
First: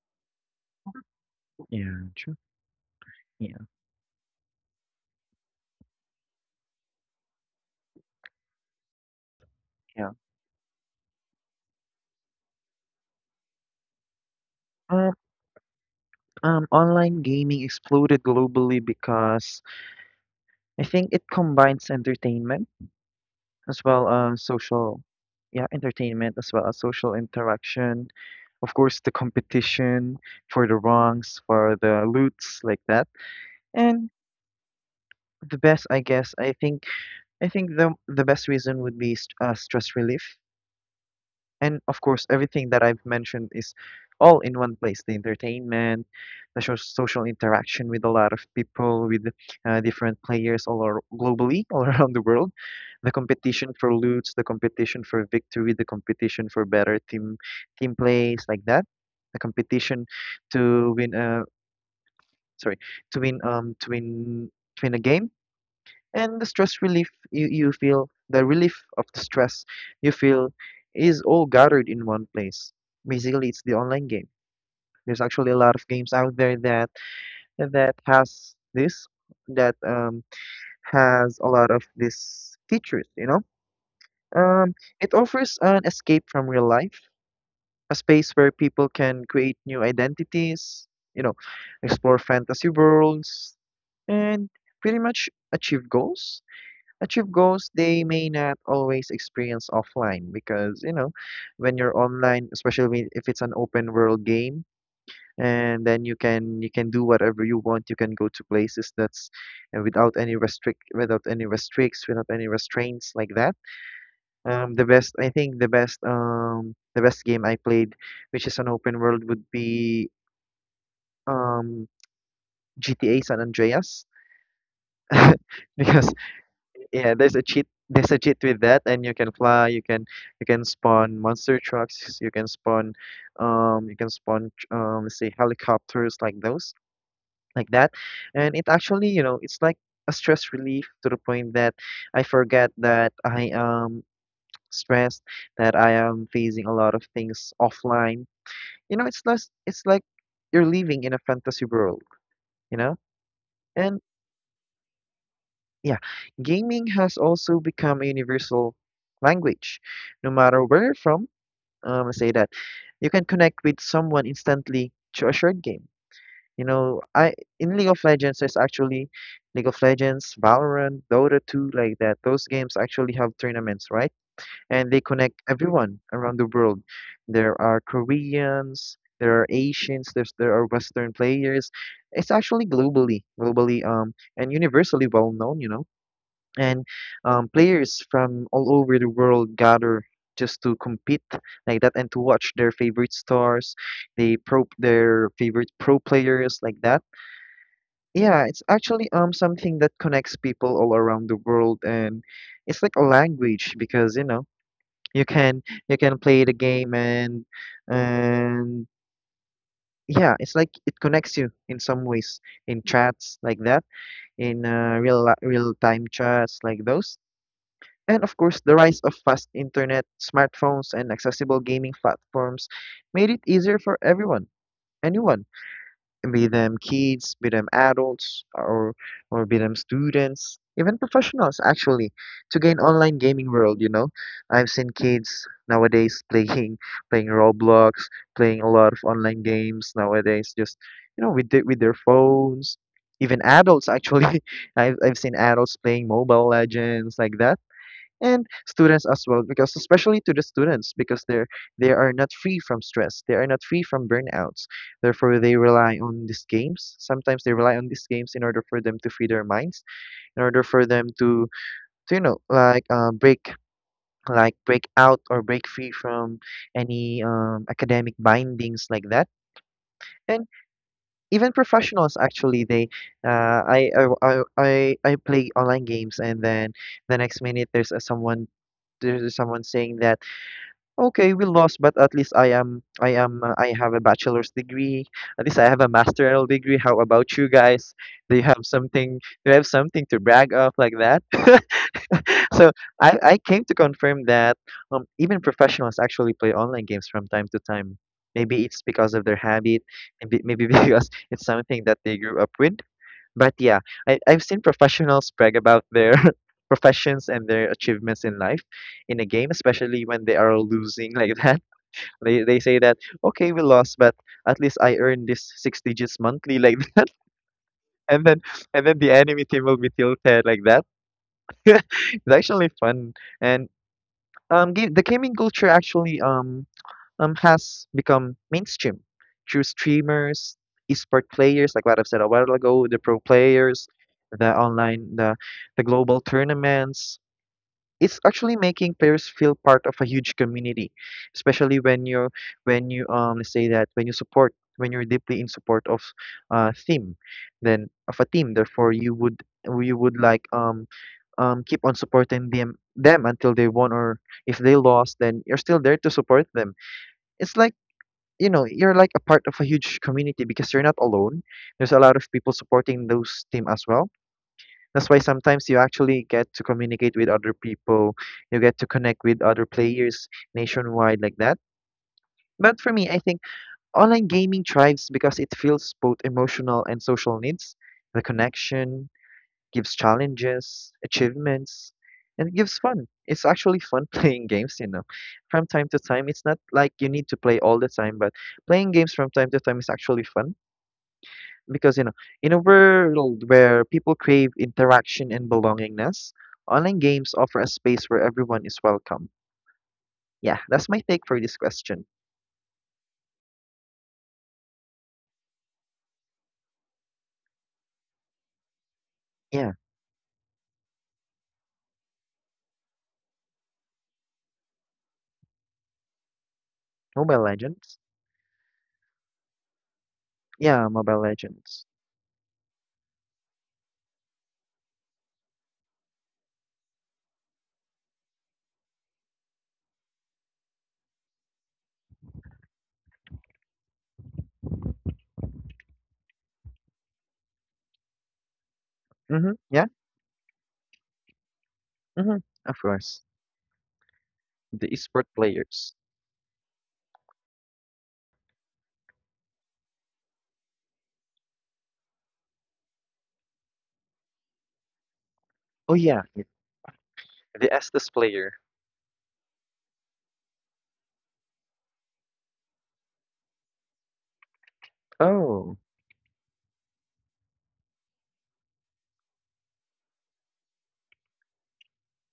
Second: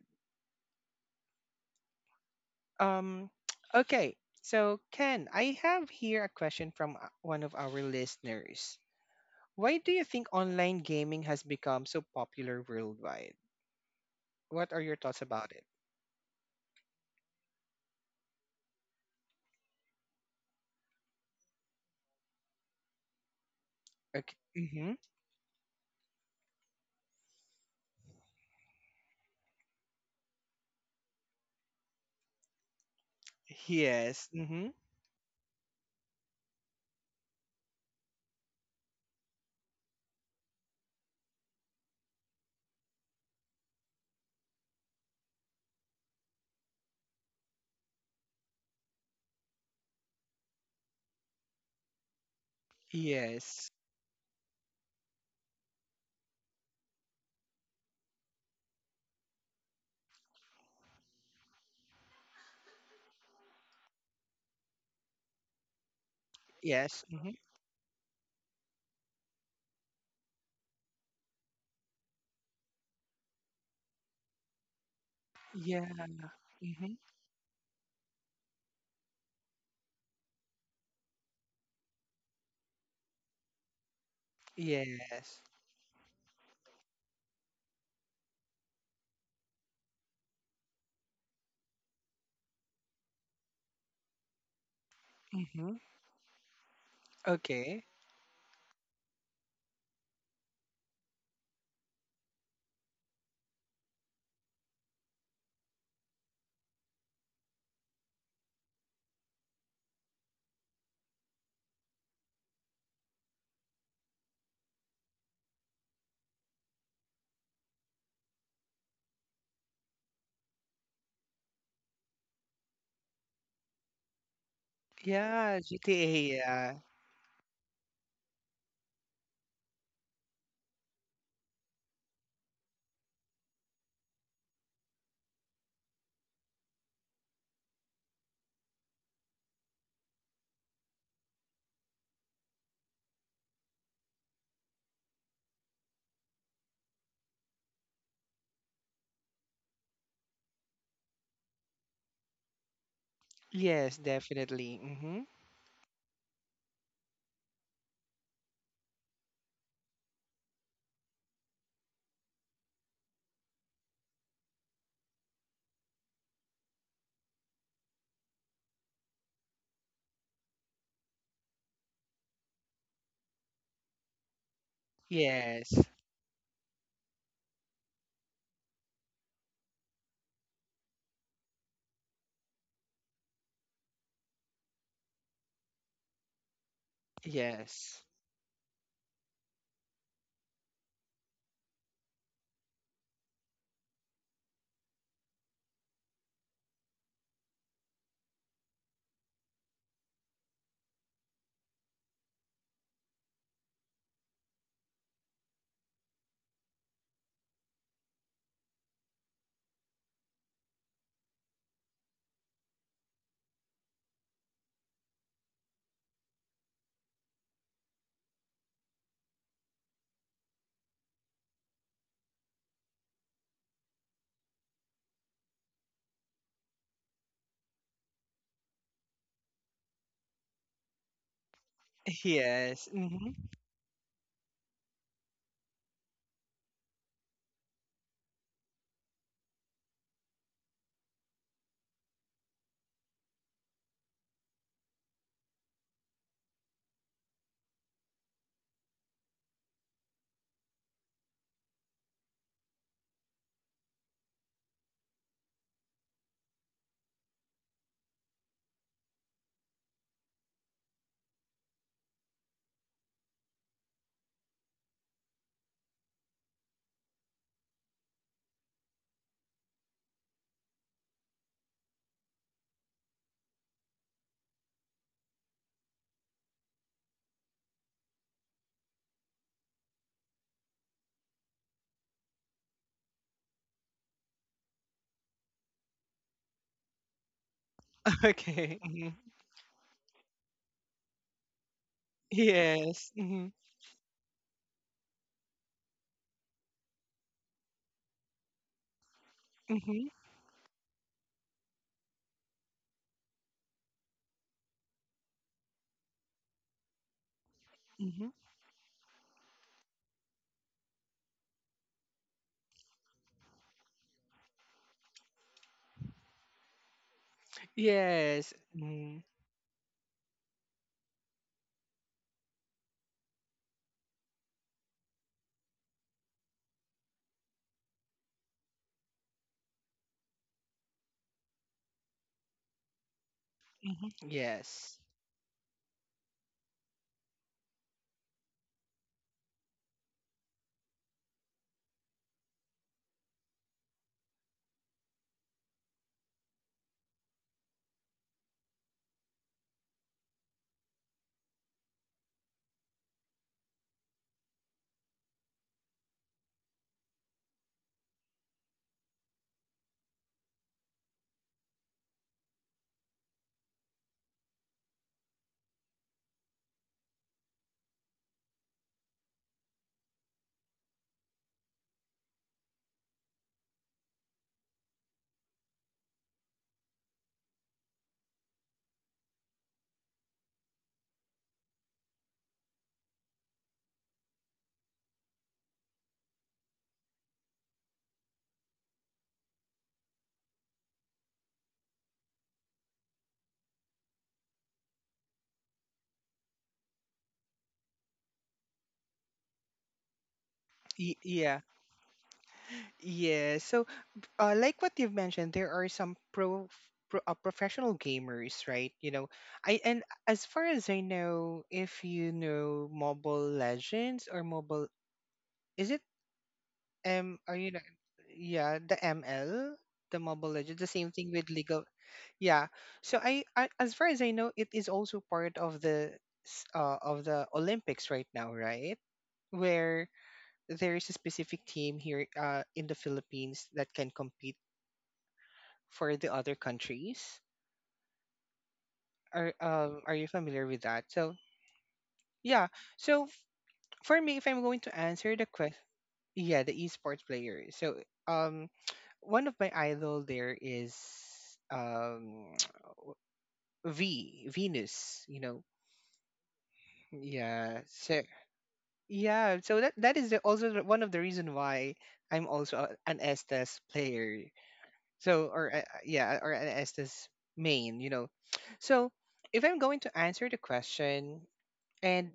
Speaker 2: Yeah. True.
Speaker 1: Um,
Speaker 2: Yeah.
Speaker 1: okay, so Ken, I have here a question from one of our listeners. Why do you
Speaker 2: Yeah.
Speaker 1: think online gaming has become so popular worldwide? What are your
Speaker 2: Um,
Speaker 1: thoughts about it?
Speaker 2: online gaming exploded globally because I think it combines entertainment as well
Speaker 1: Okay.
Speaker 2: as
Speaker 1: Mm-hmm.
Speaker 2: social, yeah, entertainment as well as social interaction. Of course, the competition for the wrongs, for the loots, like that. And
Speaker 1: Yes. Mm-hmm.
Speaker 2: the best, I think the best reason would be stress relief. And of course, everything that I've mentioned is all in one place: the entertainment, social interaction with a lot of people, with different players globally, all around the world, the
Speaker 1: Yes.
Speaker 2: competition for loots, the competition for victory, the competition for better team plays like that, the competition to win. Sorry, to win. Um, to win. To win a game. And the stress
Speaker 1: Yes.
Speaker 2: relief
Speaker 1: Mm-hmm.
Speaker 2: you feel, the relief of the stress you feel, is all gathered in one place. Basically, it's the online game. There's actually a lot of
Speaker 1: Yeah.
Speaker 2: games out there
Speaker 1: Mm-hmm.
Speaker 2: that that has this that has a lot of these features, you know. um, it
Speaker 1: Yes.
Speaker 2: offers an escape from real life, a space where people can create new identities, you know, explore fantasy worlds, and pretty much
Speaker 1: Mm-hmm.
Speaker 2: achieve goals
Speaker 1: Okay.
Speaker 2: they may not always experience offline. Because you know, when you're online, especially if it's an open world game, and then you can do whatever you want, you can go to places that's without any restrict without any restricts without any restraints like that. The best game I played which is an open world would be um GTA San Andreas.
Speaker 1: Yeah.
Speaker 2: Because
Speaker 1: GTA. Yeah.
Speaker 2: yeah, there's a cheat with that, and you can fly, you can spawn monster trucks, you can spawn you can spawn, let's say, helicopters like those, like that. And it actually, you know, it's like a stress relief to the point that I forget that I am stressed, that I am facing a lot of things offline. You know, it's less, it's like you're living in a fantasy world, you know?
Speaker 1: Yes,
Speaker 2: And
Speaker 1: definitely. Mm-hmm.
Speaker 2: yeah, gaming has also become a universal language. No matter where you're from, let's say that you can connect with someone instantly through a shared game. You know, I in League of Legends, there's actually League of Legends, Valorant, Dota 2, like that. Those games actually have tournaments, right? And they connect
Speaker 1: Yes.
Speaker 2: everyone around the world. There are Koreans, there are Asians, there are Western players. It's actually globally, and universally well known, you know. And
Speaker 1: Yes.
Speaker 2: players from all over the world gather just to compete like that and to watch their favorite stars, they pro their favorite pro players like that. Yeah, it's actually something that connects people all around the world, and it's like a language because you know you can play the game, and and yeah, it's like it connects you in some ways, in chats like that, in real time chats like those. And of course, the rise of fast internet, smartphones, and accessible gaming platforms made it easier for everyone, anyone, be them kids, be them adults, or be them students, even professionals actually, to gain
Speaker 1: Yes.
Speaker 2: online
Speaker 1: Mm-hmm.
Speaker 2: gaming world, you know. I've seen kids nowadays playing Roblox, playing a lot of online games nowadays, just you know, with their phones. Even adults actually. I've seen adults playing Mobile Legends like that, and students as well, because especially to the students, because they are not free from stress, they are not free from burnouts, therefore they rely on these games in order for them to free their minds, in order for them to you know, like, break out or break free from any academic bindings like that. And even professionals actually, they I play online games, and then the next minute there's a, someone there's someone saying that, okay, we lost, but at least I have a bachelor's degree. At least I have a master's degree. How about you guys? Do you have
Speaker 1: Okay. Mm-hmm.
Speaker 2: something? Do you have something to brag of like that? So
Speaker 1: Yes.
Speaker 2: I
Speaker 1: Mm-hmm.
Speaker 2: came to confirm that even professionals actually play online games from time to time. Maybe it's because of their habit,
Speaker 1: Mm-hmm.
Speaker 2: maybe because it's something that they grew up with. But yeah, I've seen professionals brag about their professions and their achievements
Speaker 1: Mm-hmm.
Speaker 2: in life in a game, especially when they are losing like that. They say that, okay, we lost, but at least I earned this six digits monthly like that. and then
Speaker 1: Yes.
Speaker 2: and then the
Speaker 1: Mm-hmm.
Speaker 2: enemy team will be tilted like that. It's actually fun. And the gaming culture actually has become mainstream through streamers, esport players, like what I've said a while ago, the pro players, the
Speaker 1: Yes.
Speaker 2: online, the, the global tournaments. It's actually making players feel part of a huge community, especially when you're when you let's say that when you're deeply in support of theme, then of a team. Therefore, you would like, keep on supporting them until they won, or if they lost, then you're still there to support them. It's like, you know, you're like a part of a huge community because you're not alone, there's a lot of people supporting those team as well. That's why sometimes you actually get to communicate with other people, you get to connect with other players nationwide like that. But for me, I think online gaming thrives because it fills both emotional and social needs. The connection gives challenges, achievements, and it gives fun. It's actually fun playing games, you know. From time to time, it's not like you need to play all the time, but playing games from time to time is actually fun because, you know, in a world where people crave interaction and belongingness, online games offer a space where everyone is welcome. Yeah, that's my take for this
Speaker 1: Yeah.
Speaker 2: question.
Speaker 1: Yes. So, like what you've mentioned, there are some pro, professional gamers, right? You know,
Speaker 2: Yeah,
Speaker 1: I and as far as I know, if you know Mobile Legends or Mobile, is it M,
Speaker 2: Mobile
Speaker 1: are you not?
Speaker 2: Legends.
Speaker 1: Yeah, the ML, the Mobile Legends, the
Speaker 2: Yeah,
Speaker 1: same
Speaker 2: Mobile
Speaker 1: thing with League of.
Speaker 2: Legends.
Speaker 1: Yeah. So I as far as I know, it is also part of the of the Olympics right now, right? Where there is a specific team here in the Philippines that can compete for the other countries.
Speaker 2: Mm-hmm. Yeah.
Speaker 1: Are you familiar with that? So
Speaker 2: Mm-hmm.
Speaker 1: yeah.
Speaker 2: Of course.
Speaker 1: So for me, if I'm going
Speaker 2: The
Speaker 1: to
Speaker 2: esport
Speaker 1: answer the question,
Speaker 2: players.
Speaker 1: yeah, the esports player. So, um, one of my idol there is um V Venus. You know,
Speaker 2: Oh yeah. Yeah. The
Speaker 1: yeah.
Speaker 2: Estes
Speaker 1: So
Speaker 2: player.
Speaker 1: yeah, so that that is the, also one of the reason why I'm also an Estes player. So or
Speaker 2: Oh,
Speaker 1: yeah, or an Estes main. You know, so if I'm going to answer the question. And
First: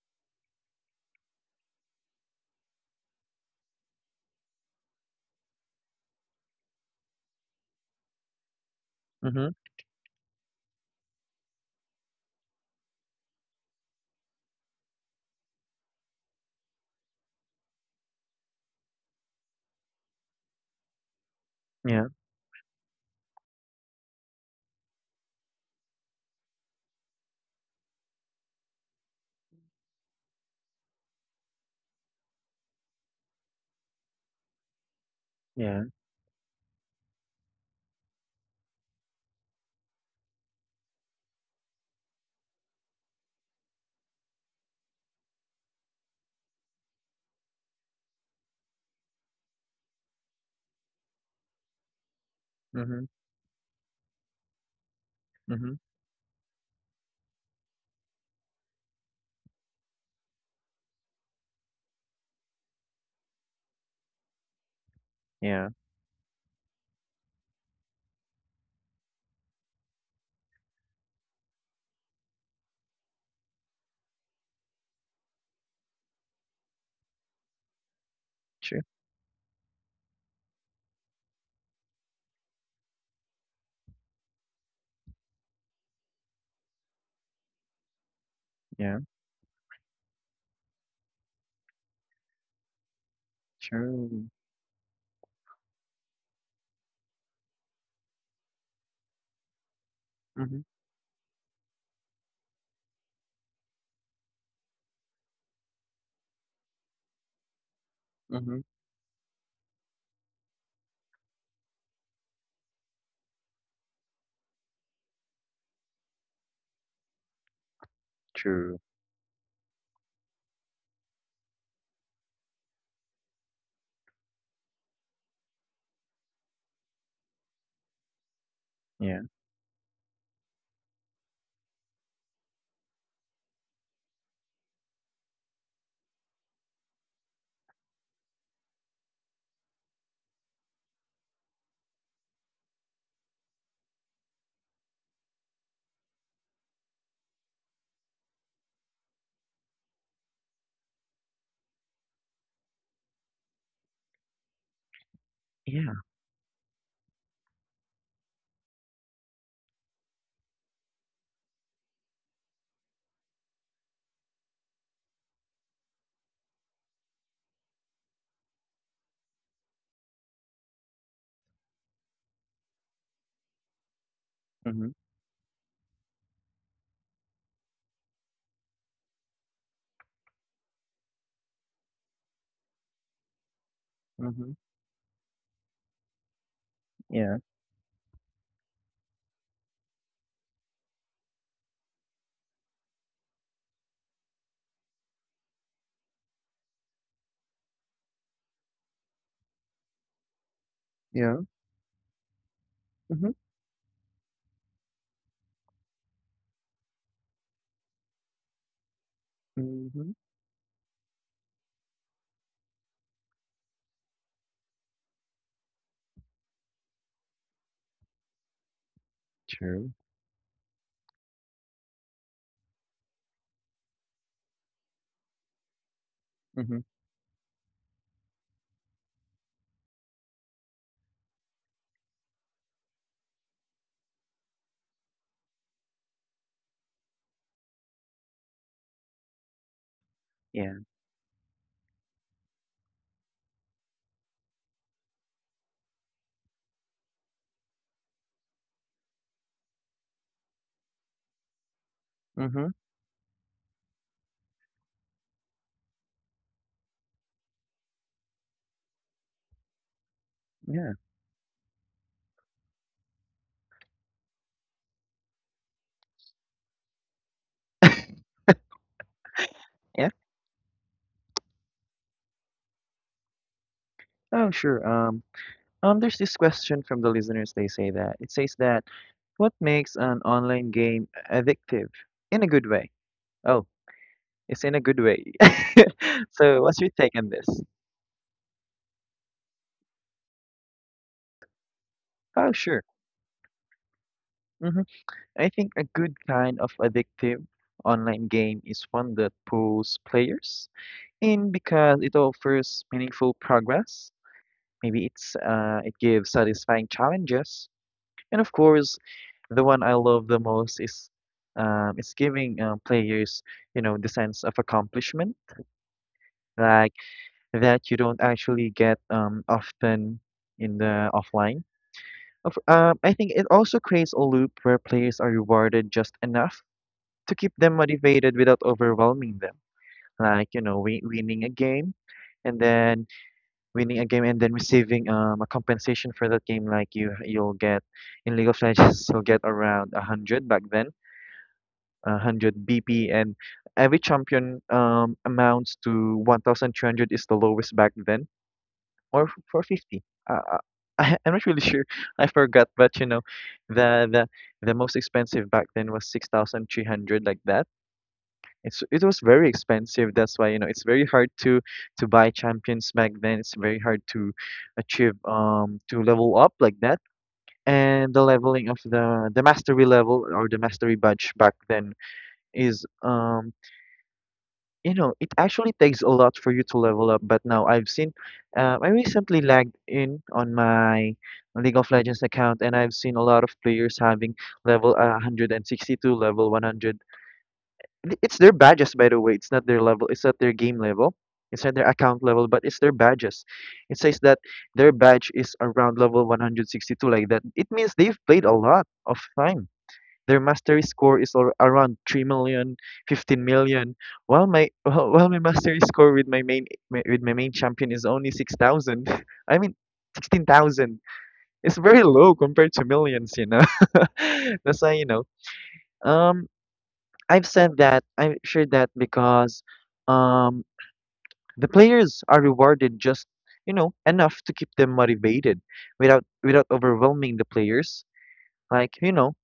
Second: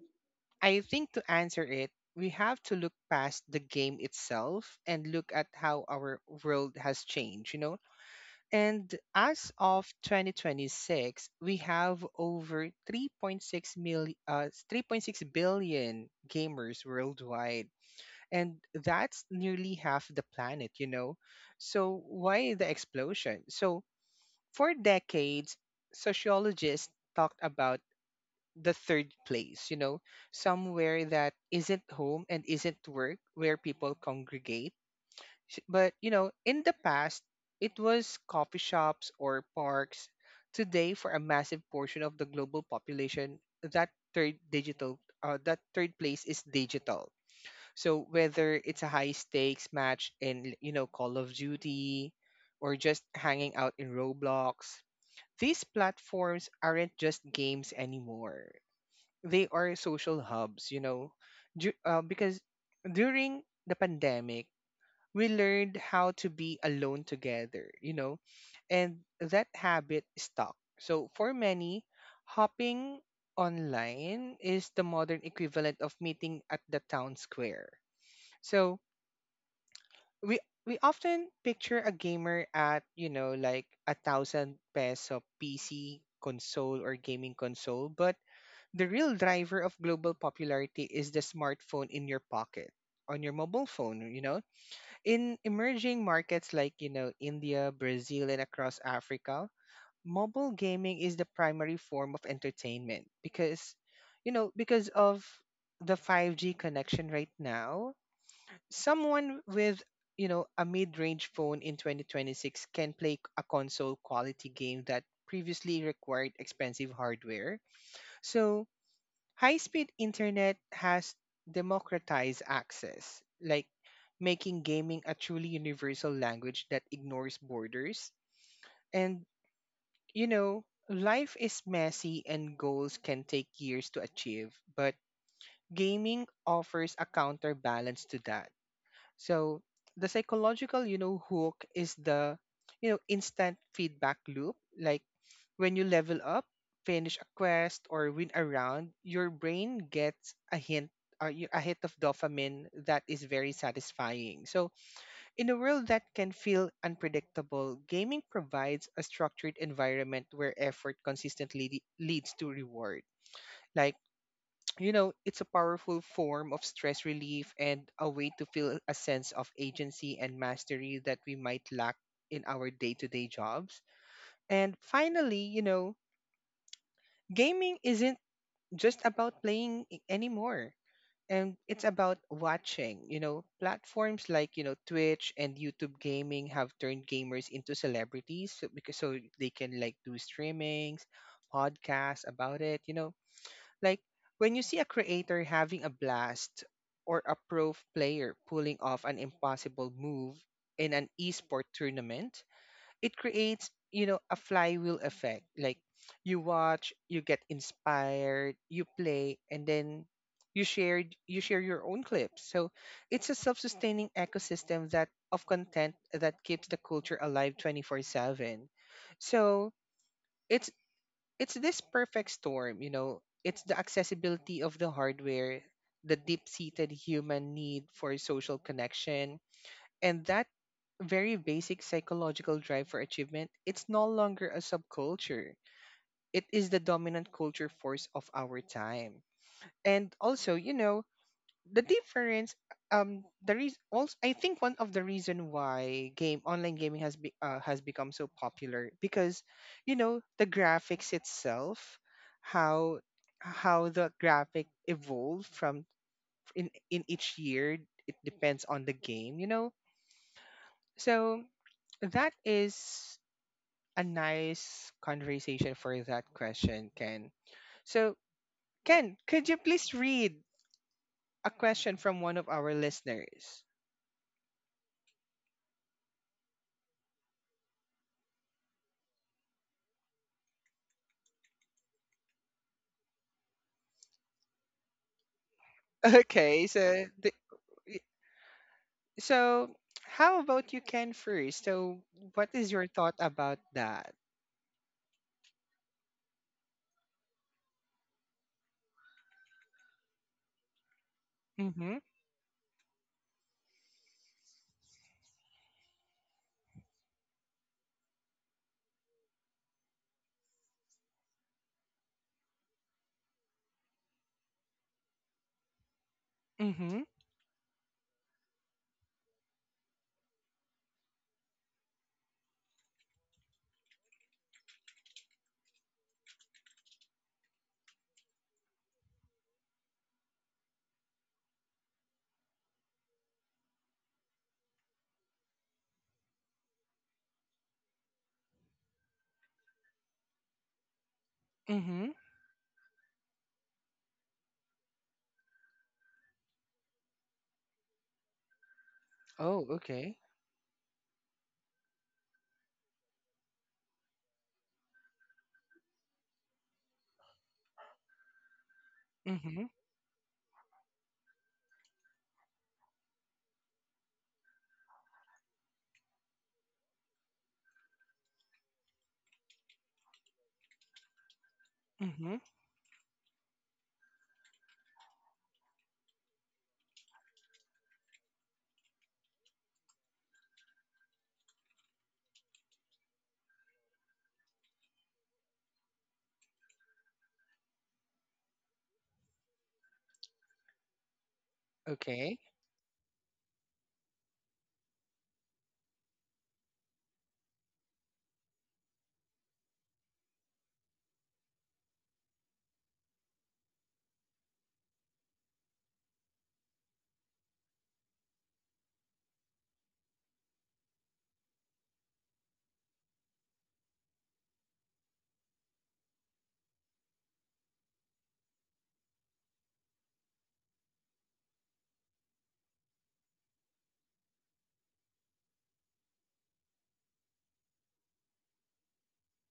Speaker 1: I think to answer it, we have to look past the game itself and look at how our world has changed, you know? And
Speaker 2: mhm,
Speaker 1: as of 2026, we have over 3.6 3.6 billion gamers worldwide. And that's nearly half the planet, you know? So
Speaker 2: yeah,
Speaker 1: why the explosion? So for decades, sociologists talked about the third place, you know, somewhere that isn't home and isn't work where people congregate.
Speaker 2: yeah,
Speaker 1: But, you know, in the past, it was coffee shops or parks. Today, for a massive portion of the global population, that third place is digital. So whether it's a high stakes match in, you know, Call of Duty, or just
Speaker 2: mhm,
Speaker 1: hanging out in Roblox, these
Speaker 2: mhm,
Speaker 1: platforms aren't just games anymore, they are social hubs, you know. Because during the pandemic, we
Speaker 2: yeah,
Speaker 1: learned how to be alone together, you know, and that habit stuck. So for many, hopping online is the modern equivalent of meeting at the town square. So
Speaker 2: true,
Speaker 1: we we often picture a gamer at, you know, like a thousand peso PC console or gaming console, but the
Speaker 2: yeah,
Speaker 1: real driver of global popularity is the smartphone in your pocket, on your mobile phone, you
Speaker 2: true,
Speaker 1: know. In emerging markets like, you know, India, Brazil, and across Africa, mobile
Speaker 2: mhm,
Speaker 1: gaming is the primary form of entertainment because, you know, because of the 5G connection right now,
Speaker 2: mhm,
Speaker 1: someone with, you know, a mid-range phone in 2026 can play a console quality game that previously required expensive hardware. So,
Speaker 2: true,
Speaker 1: high speed internet has democratized access, like making gaming a truly universal language that ignores borders.
Speaker 2: yeah,
Speaker 1: And, you know, life is messy and goals can take years to achieve, but gaming offers a counterbalance to that. So the psychological, you know, hook is the, you know, instant feedback loop. Like when you level up, finish a quest, or win a round, your brain gets a hint. A hit of dopamine that is very satisfying. So, in a world
Speaker 2: yeah,
Speaker 1: that can feel unpredictable, gaming provides a structured environment where effort consistently leads to reward. Like, you know, it's a powerful form of stress relief and a way to feel a sense of agency and mastery that we might lack in our day to day jobs. And
Speaker 2: mhm,
Speaker 1: finally, you know, gaming isn't just about playing anymore. And it's about watching. You know, platforms
Speaker 2: mhm,
Speaker 1: like, you know, Twitch and YouTube gaming have turned
Speaker 2: yeah,
Speaker 1: gamers into celebrities so, because so they can like do streamings, podcasts about it, you know. Like when you see a creator having a blast or a pro player pulling off an impossible move in an
Speaker 2: yeah,
Speaker 1: esport tournament, it
Speaker 2: mhm,
Speaker 1: creates, you know, a flywheel effect. Like you watch, you get inspired, you play, and then
Speaker 2: mhm,
Speaker 1: you share, you share your own clips. So it's a self-sustaining ecosystem that of content that keeps the culture alive 24/7. So
Speaker 2: true,
Speaker 1: it's it's this perfect storm, you know, it's the accessibility of the hardware, the
Speaker 2: mhm,
Speaker 1: deep-seated human need for social connection, and that very basic psychological drive for achievement. It's no longer a subculture. It is the dominant culture force of our time. And also, you
Speaker 2: yeah,
Speaker 1: know, the difference, there is also I think one of the reason why game online gaming has has become so popular because, you know, the graphics itself,
Speaker 2: mhm,
Speaker 1: how how the graphic evolved from in each year, it depends on the game, you know.
Speaker 2: yeah,
Speaker 1: So that is a nice conversation for that question, Ken. So, Ken, could you please
Speaker 2: yeah.
Speaker 1: read a question from one of our listeners?
Speaker 2: Oh, sure. There's this question from the listeners. They say that it says that, what makes an online game addictive in a good way? Oh, it's in a good way. So,
Speaker 1: Okay,
Speaker 2: what's your
Speaker 1: so
Speaker 2: take on this?
Speaker 1: y- so how about you, Ken, first? So, what
Speaker 2: Oh,
Speaker 1: is
Speaker 2: sure.
Speaker 1: your thought about that?
Speaker 2: Mm-hmm. I think a good kind of addictive online game is one that pulls players in
Speaker 1: Mm-hmm.
Speaker 2: because it offers meaningful progress. Maybe it gives satisfying challenges, and of course, the one I love the most is it's giving players the sense of accomplishment like
Speaker 1: Mm-hmm.
Speaker 2: that you don't actually get often in the offline. I think it also creates a loop where players are rewarded just enough to keep them motivated without overwhelming them. Like, you know, winning a game and then winning a game and then receiving a compensation for that game. Like you'll get in League of Legends, you'll get around a hundred back then,
Speaker 1: Mm-hmm.
Speaker 2: a hundred BP, and every champion amounts to 1,200 is the lowest back then, or
Speaker 1: Oh,
Speaker 2: 450. 50
Speaker 1: okay.
Speaker 2: Uh, uh, I'm not really sure. I forgot, but, the the most expensive back then was 6,300 like that. It was very
Speaker 1: Mm-hmm.
Speaker 2: expensive. That's why, you know, it's very hard to buy champions back then. It's very hard to achieve to level up like that. And the leveling of the mastery level or the mastery badge back then
Speaker 1: Mm-hmm.
Speaker 2: is you know, it actually takes a lot for you to level up. But now I've seen I recently lagged in on my League of Legends account, and I've seen a lot of players having level 162, level 100. It's their badges, by the way. It's not their level, it's not their game level, it's not their account
Speaker 1: Okay.
Speaker 2: level, but it's their badges. It says that their badge is around level 162 like that. It means they've played a lot of time. Their mastery score is around 3 million, 15 million, while my while my mastery score with my main, with my main champion is only 6,000, I mean 16,000. It's very low compared to millions, you know. That's why, you know, um I've said that. I've shared that because um, the players are rewarded just, you know, enough to keep them motivated, without overwhelming the players. Like, you know,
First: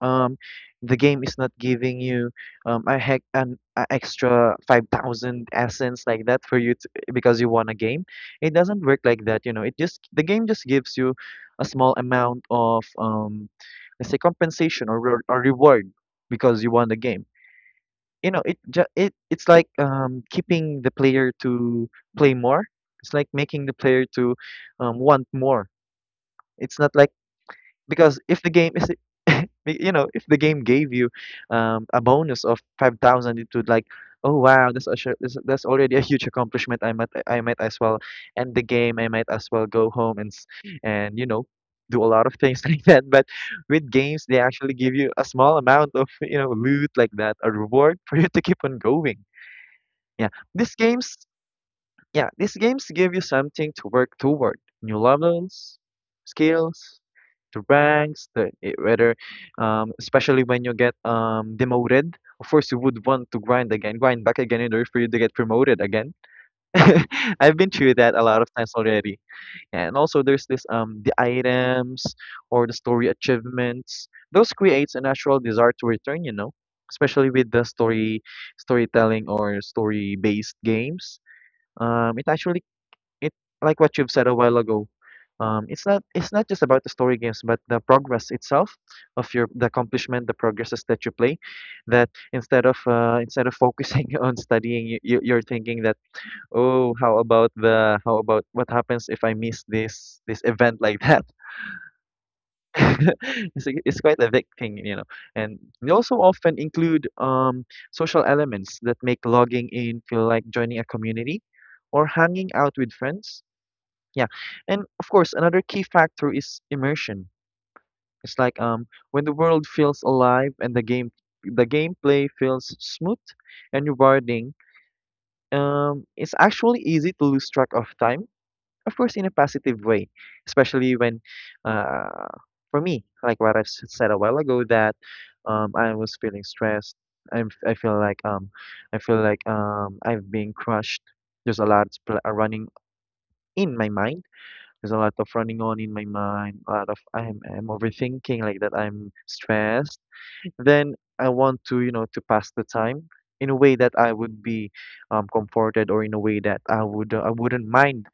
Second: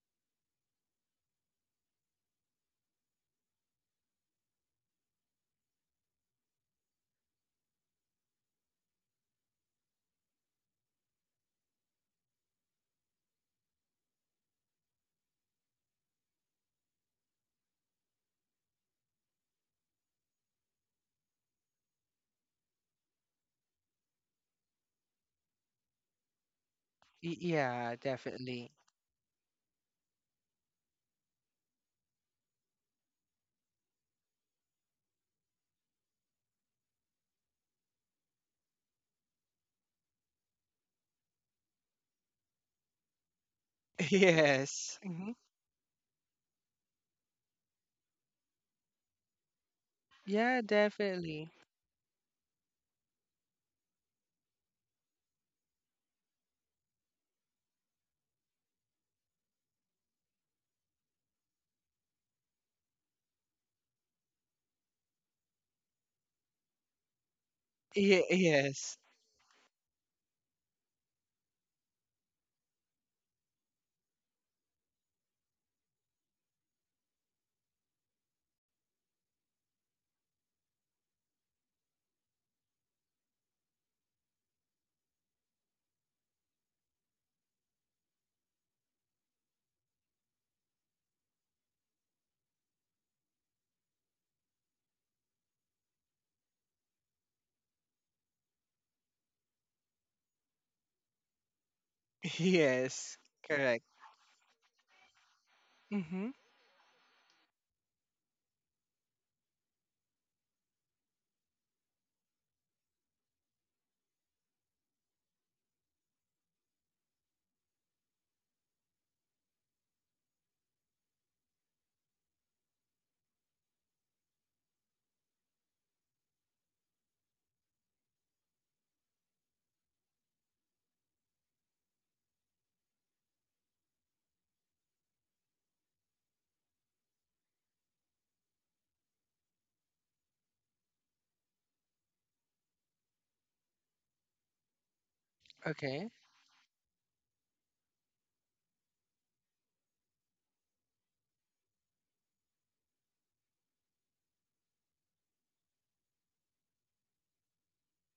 Speaker 2: um, the game is not giving you a heck an a extra 5,000 essence like that for because you won a game. It doesn't work like that. You know, it just the game just gives you a small amount of let's say compensation or reward because you won the game, you know. It it's like keeping the player to play more. It's like making the player to want more. It's not like,
Speaker 1: Yeah,
Speaker 2: because if the game
Speaker 1: definitely.
Speaker 2: is you know, if the game gave you a bonus of 5,000, it would like, oh wow, that's that's already a huge accomplishment. I might, I might as well end the game. I might as well go home and, you know, do a lot of things like that. But with games, they actually give
Speaker 1: Yes.
Speaker 2: you a
Speaker 1: Mm-hmm.
Speaker 2: small amount of, you know, loot like that, a reward for you to keep on going. Yeah,
Speaker 1: Yeah,
Speaker 2: these games,
Speaker 1: definitely.
Speaker 2: yeah, these games give you something to work toward. New levels, skills, the ranks, whether, especially when you get demoted. Of course, you would want to grind again, grind back again in order for you to get promoted again. I've been through that a lot of times
Speaker 1: Yes.
Speaker 2: already. And also, there's this the items or the story achievements. Those creates a natural desire to return, you know, especially with the story storytelling or story based games. It actually, it like what you've said a while ago. It's not, it's not just about the story games, but the progress itself of your the accomplishment, the progresses that you play. That instead of focusing on studying, you're thinking that, oh, how about the how about what happens if I miss this event like that.
Speaker 1: Yes,
Speaker 2: It's,
Speaker 1: correct.
Speaker 2: it's quite a big thing, you know. And they also
Speaker 1: Mm-hmm.
Speaker 2: often include social elements that make logging in feel like joining a community or hanging out with friends. Yeah, and of course, another key factor is immersion. It's like when the world feels alive and the gameplay feels smooth and rewarding. It's actually easy to lose track of time, of course, in a positive way, especially when, uh, for me, like what I've said a while ago, that I was feeling stressed. I'm I feel like um I feel like I've been crushed. There's a lot running in my mind. There's a lot of running on in my
Speaker 1: Okay.
Speaker 2: mind, a lot of, I'm overthinking like that. I'm stressed. Then I want to, you know, to pass the time in a way that I would be comforted, or in a way that I wouldn't mind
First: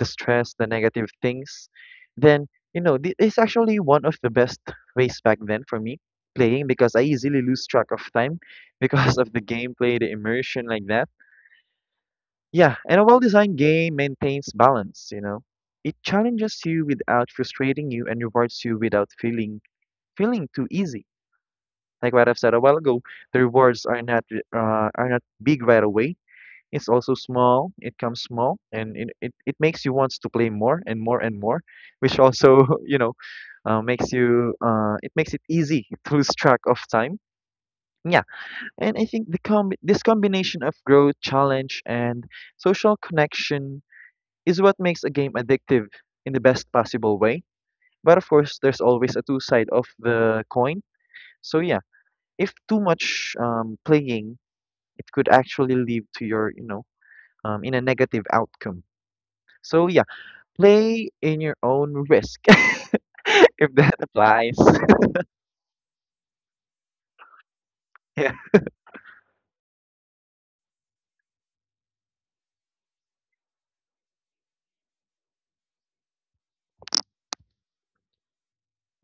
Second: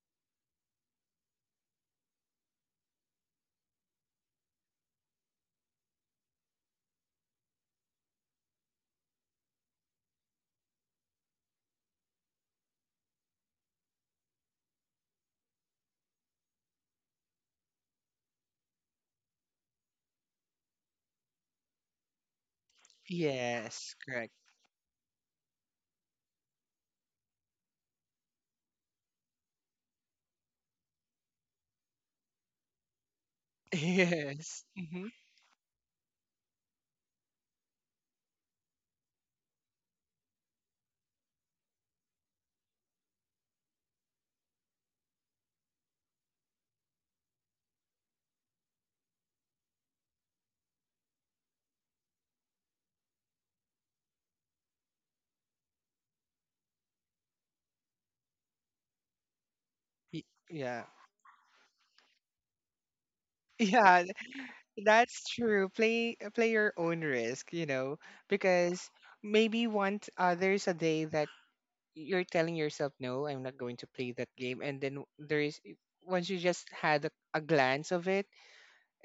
Speaker 2: the stress, the negative things. Then, you know, it's actually one of the best ways back then for me playing, because I easily lose track of time because of the gameplay, the immersion like that. Yeah, and a well-designed game maintains balance, you know. It challenges you without frustrating you, and rewards you without feeling too easy. Like what I've said a while ago, the rewards
Speaker 1: Yes, correct.
Speaker 2: are not big right away. It's also small. It comes small, and it makes you wants to play more and more and more, which also you know makes you
Speaker 1: Yes. Mm-hmm.
Speaker 2: it makes it easy to lose track of time. Yeah, and I think the com this combination of growth, challenge, and social connection is what makes a game addictive in the best possible way. But of course, there's always a two side of the coin. So yeah, if too much playing, it could actually lead to your, you know, in a negative outcome. So yeah,
Speaker 1: Y- Yeah.
Speaker 2: play in your own risk, if that
Speaker 1: Yeah,
Speaker 2: applies.
Speaker 1: that's true. Play play your own risk, you know,
Speaker 2: Yeah.
Speaker 1: because maybe once, there's a day that you're telling yourself, no, I'm not going to play that game, and then there is, once you just had a glance of it,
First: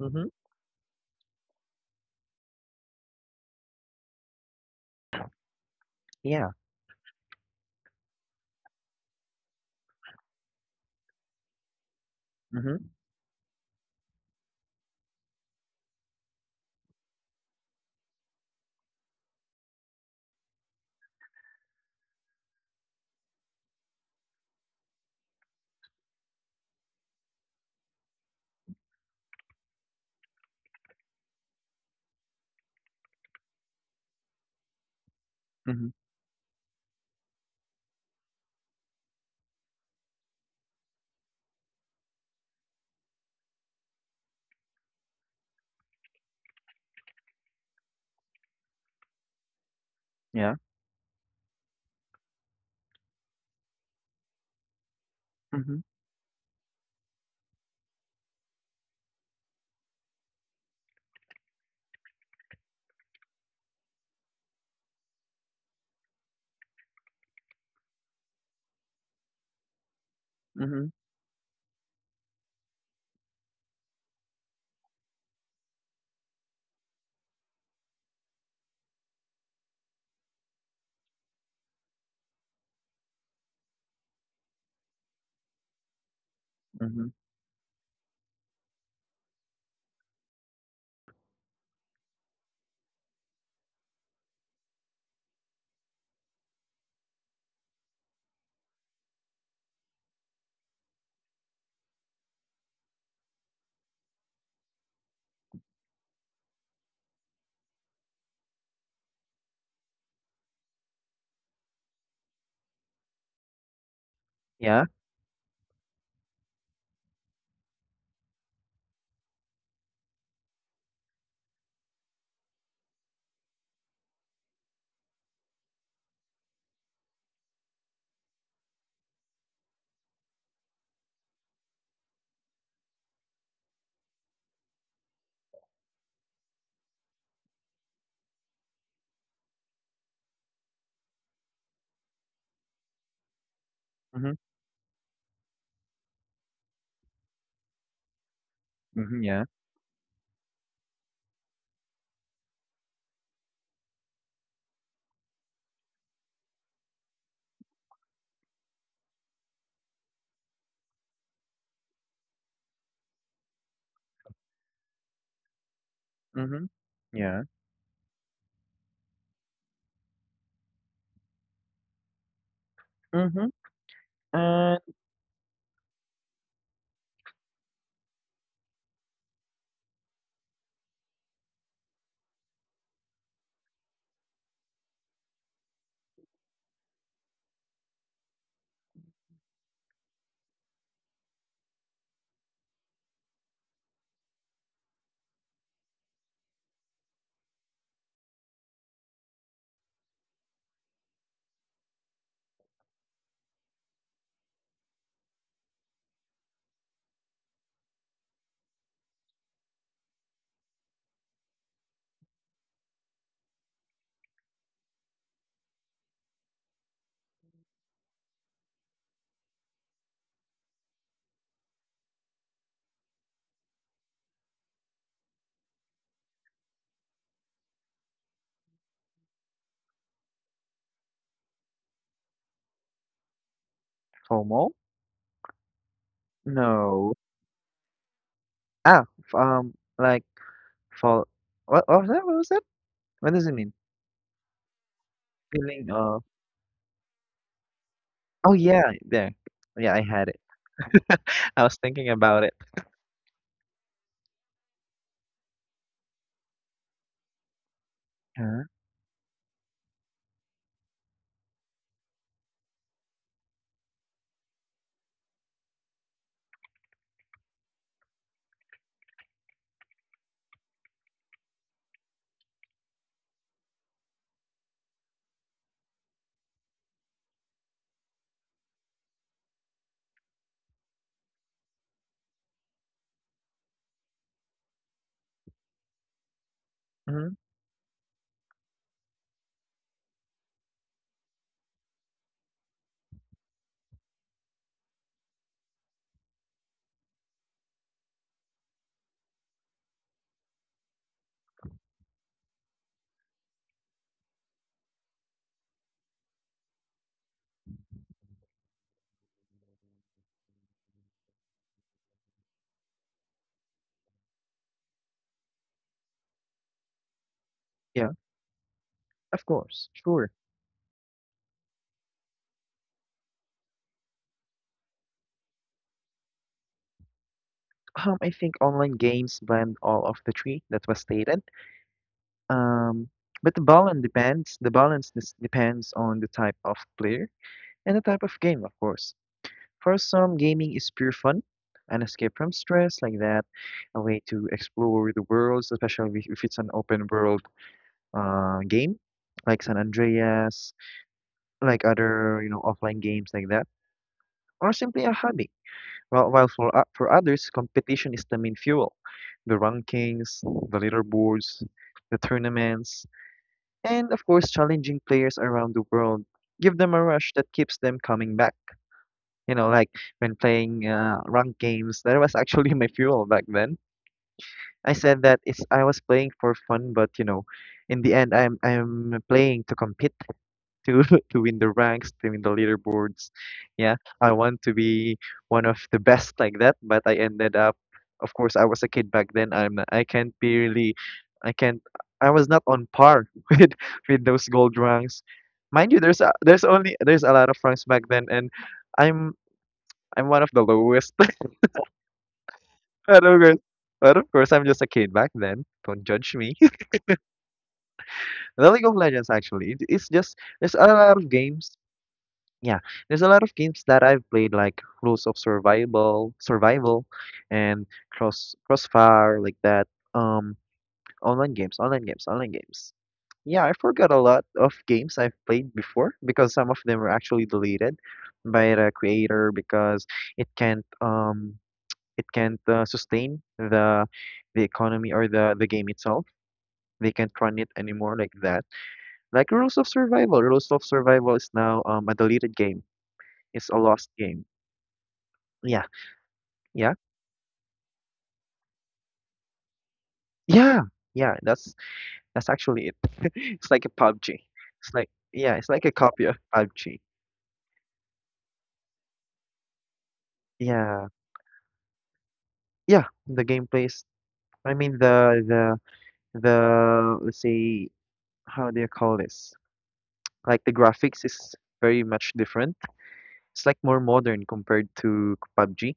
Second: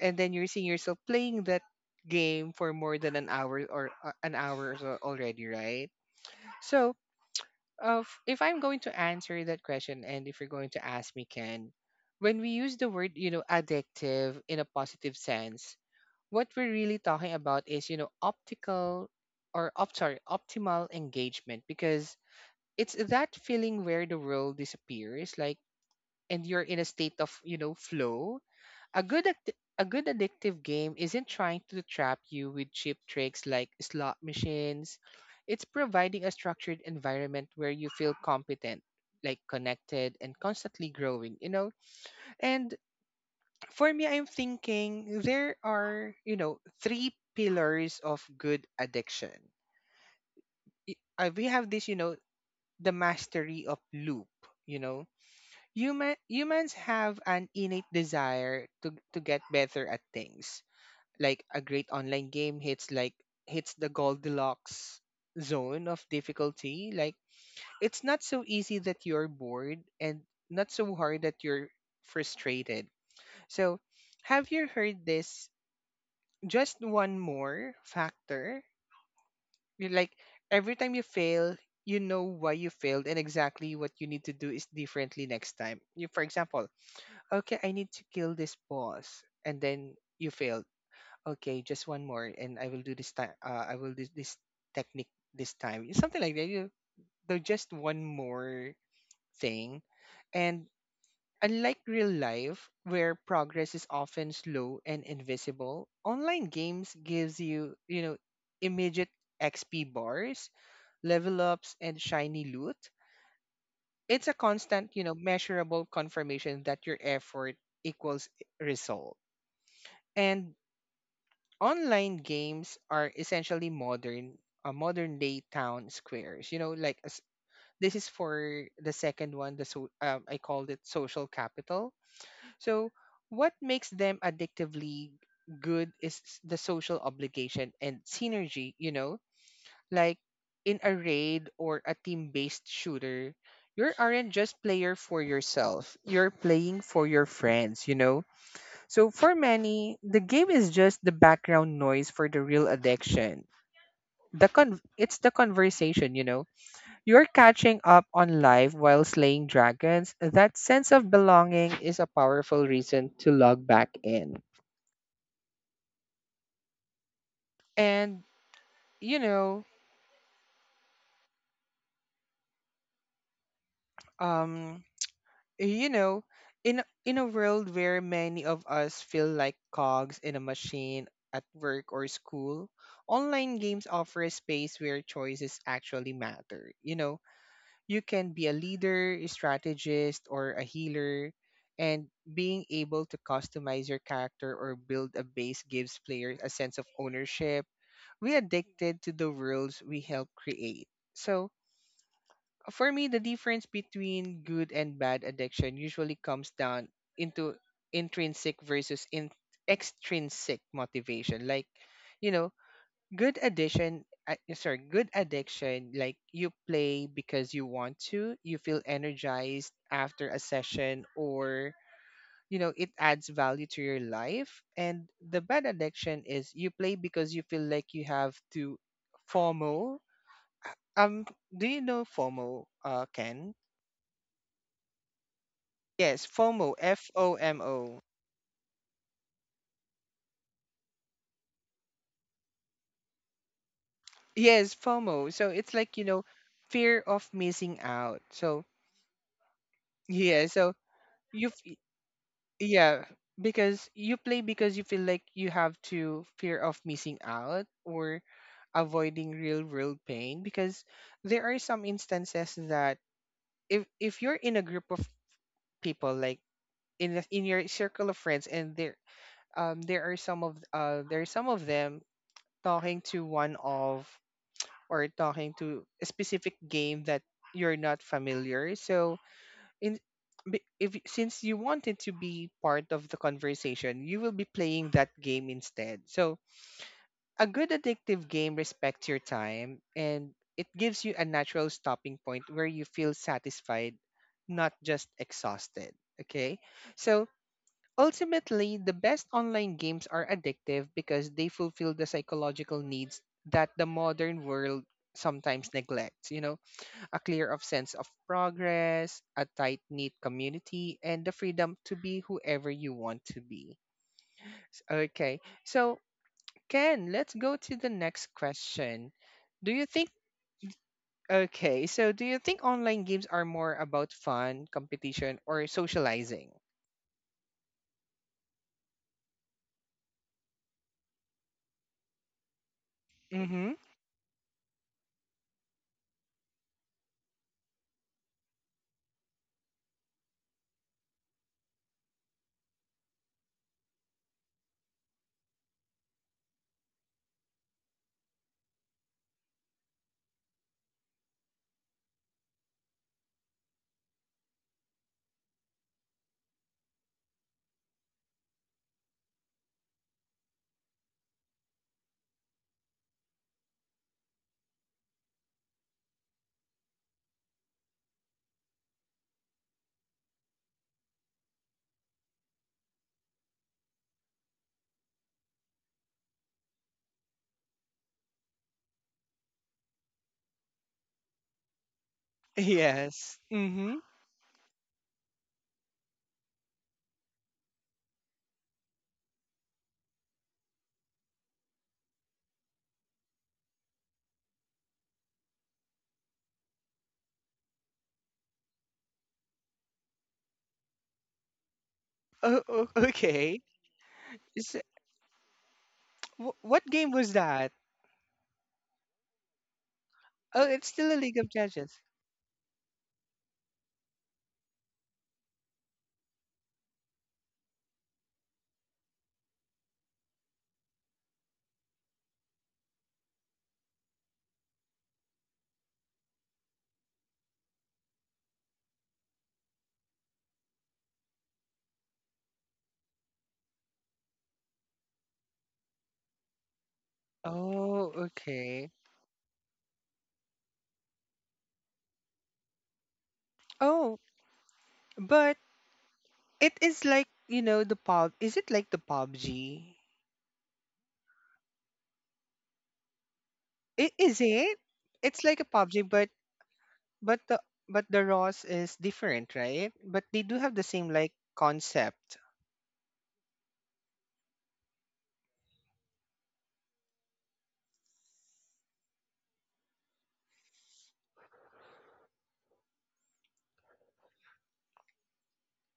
Speaker 1: and then you're seeing yourself playing that game for more than an hour, or an hour or so already, right?
Speaker 2: Yeah.
Speaker 1: So if I'm going to answer that question, and if you're going to ask me, Ken, when we use
Speaker 2: Mm-hmm.
Speaker 1: the word, you know, addictive in a positive sense, what we're really talking about is, you know, optical, or sorry, optimal engagement, because it's that feeling where the world disappears, like, and you're in a state of, you know, flow. A a good addictive game isn't trying to trap you with cheap tricks like slot machines. It's
Speaker 2: Mm-hmm.
Speaker 1: providing a structured environment where you feel competent, like connected and constantly growing, you know? And for me, I'm thinking there are, you know, three pillars of good addiction.
Speaker 2: Yeah.
Speaker 1: We have this, you know, the mastery of loop, you know?
Speaker 2: Mm-hmm.
Speaker 1: Humans have an innate desire to get better at things like a great online game hits hits the Goldilocks zone of difficulty. Like it's not so easy that you're bored and not
Speaker 2: Mm-hmm.
Speaker 1: so hard that you're frustrated. So have you heard this just one more factor? You're like every time you fail, you know why you failed and exactly what you need to do is differently next time. You for example,
Speaker 2: Mm-hmm.
Speaker 1: okay, I need to kill this boss and then you fail. Okay, just one more, and I will do this time. I will do this technique this time. Something like that. Just one more thing, and unlike real life, where progress is often slow and invisible, online games gives you, immediate XP bars, level ups, and shiny loot. It's a
Speaker 2: Yeah.
Speaker 1: constant, measurable confirmation that your effort equals result. And online games are essentially modern day town squares, you know, like this is for the second one. The so um, i called it social capital. So what makes them addictively good is the social obligation and synergy, you know, like in a raid or a team based shooter, you
Speaker 2: Mm-hmm.
Speaker 1: aren't just player for yourself, you're playing for your friends, you know. So
Speaker 2: Mm-hmm.
Speaker 1: for
Speaker 2: Yeah.
Speaker 1: many, the game is just the background noise for the real addiction. It's the conversation, you know. You're catching up on life while slaying dragons. That sense of belonging is a powerful reason to log back in.
Speaker 2: Mm-hmm. Yeah.
Speaker 1: And you know,
Speaker 2: Mm-hmm. And
Speaker 1: um, you know, in a world where many of us feel like cogs in a machine at work or school, online games offer a space where choices actually matter. You know, you can be a leader, a strategist, or a healer, and being able to customize your character or build a base gives players a sense of ownership. We addicted to the worlds we help create. So, for me, the difference between good and bad addiction usually comes down into intrinsic versus extrinsic motivation. Like, you know, good addition sorry good addiction, like you play because you want to, you feel energized after a session, or you know it adds value to your life, and the bad addiction is you play because you feel like you have to. FOMO. Uh, um do you know FOMO, uh, Ken?
Speaker 2: FOMO?
Speaker 1: Yes, FOMO, F
Speaker 2: No.
Speaker 1: O M O.
Speaker 2: Ah, f like, fall, what was that? What was that? What does it mean?
Speaker 1: Yes, FOMO. So it's
Speaker 2: Feeling
Speaker 1: like, you
Speaker 2: of,
Speaker 1: know, fear of missing out.
Speaker 2: oh,
Speaker 1: So
Speaker 2: yeah, there. Yeah, I had it.
Speaker 1: yeah, so you
Speaker 2: I
Speaker 1: f-
Speaker 2: was thinking about it.
Speaker 1: yeah, because you play because you feel like you have to, fear of missing out, or
Speaker 2: Huh?
Speaker 1: avoiding real world pain, because there are some instances that if you're in a group of people, like in in your circle of friends, and there there are some of there are some of them talking to one of, or talking to a specific game that you're not familiar. So in be- if y- since you wanted to be part of the conversation, you will be playing that game instead. So,
Speaker 2: Mhm.
Speaker 1: a good addictive game respects your time and it gives you a natural stopping point where you feel satisfied, not just exhausted. Okay? So, ultimately, the best online games are addictive because they fulfill the psychological needs that the modern world sometimes neglects. You know, a clear of sense of progress, a tight-knit community, and the freedom to be whoever you want to be. Okay, so Ken, let's go to the
Speaker 2: Yeah,
Speaker 1: next question.
Speaker 2: of
Speaker 1: Do you
Speaker 2: course.
Speaker 1: think,
Speaker 2: Sure.
Speaker 1: okay, so do you think online games are more about fun, competition, or socializing?
Speaker 2: I think online games blend all of the three that was stated. Um, but the
Speaker 1: Mm-hmm.
Speaker 2: balance depends. The balance this depends on the type of player and the type of game, of course. For some, gaming is pure fun, an escape from stress like that, a way to explore the world, especially if it's an open world game, like San Andreas, like other, you know, offline games like that, or simply a hobby. While for for others, competition is the main fuel, the rankings, the leaderboards, the tournaments, and of course, challenging players around the world give them a rush that keeps them coming back. You know, like when playing ranked games, that was actually my fuel back then. I said that it's I was playing for fun, but you know, in the end, I'm playing to compete, to to win the ranks, to win the leaderboards.
Speaker 1: Yes.
Speaker 2: Yeah,
Speaker 1: Mm-hmm.
Speaker 2: I want to be one of the best like that, but I ended up, of course, I was a kid back then. I can't be really, I can't. I was not on par with those gold ranks. Mind you, there's there's only there's a lot of ranks back then, and I'm I'm one of the lowest.
Speaker 1: Oh, oh,
Speaker 2: But of course,
Speaker 1: okay.
Speaker 2: I'm
Speaker 1: Is,
Speaker 2: just
Speaker 1: it-
Speaker 2: a kid back then. Don't judge me.
Speaker 1: what game was that?
Speaker 2: The League of Legends actually, it's just
Speaker 1: Oh,
Speaker 2: there's a
Speaker 1: it's still
Speaker 2: lot
Speaker 1: a
Speaker 2: of
Speaker 1: League of
Speaker 2: games.
Speaker 1: Legends.
Speaker 2: Yeah, there's a lot of games that I've played, like Rules of Survival, and Crossfire like that. Um, online games. Yeah, I forgot a lot of games I've played before because some of them were actually deleted by the creator because it can't um it can't sustain the economy or the game itself. They can't run it
Speaker 1: Oh,
Speaker 2: anymore like that.
Speaker 1: okay.
Speaker 2: Like Rules of Survival is now a deleted game. It's a lost
Speaker 1: Oh,
Speaker 2: game.
Speaker 1: but
Speaker 2: Yeah,
Speaker 1: it
Speaker 2: yeah,
Speaker 1: is like, you know, the pub. Is it like the PUBG?
Speaker 2: yeah, yeah. That's actually it. It's like a
Speaker 1: I- Is
Speaker 2: PUBG.
Speaker 1: it?
Speaker 2: It's like,
Speaker 1: It's
Speaker 2: yeah,
Speaker 1: like a
Speaker 2: it's like a
Speaker 1: PUBG,
Speaker 2: copy
Speaker 1: but
Speaker 2: of PUBG.
Speaker 1: but the but the ROS is different, right? But they do have the
Speaker 2: Yeah,
Speaker 1: same like concept.
Speaker 2: yeah. The gameplays. I mean the, let's say, how do you call this? Like the graphics is very much different. It's like more modern compared to PUBG.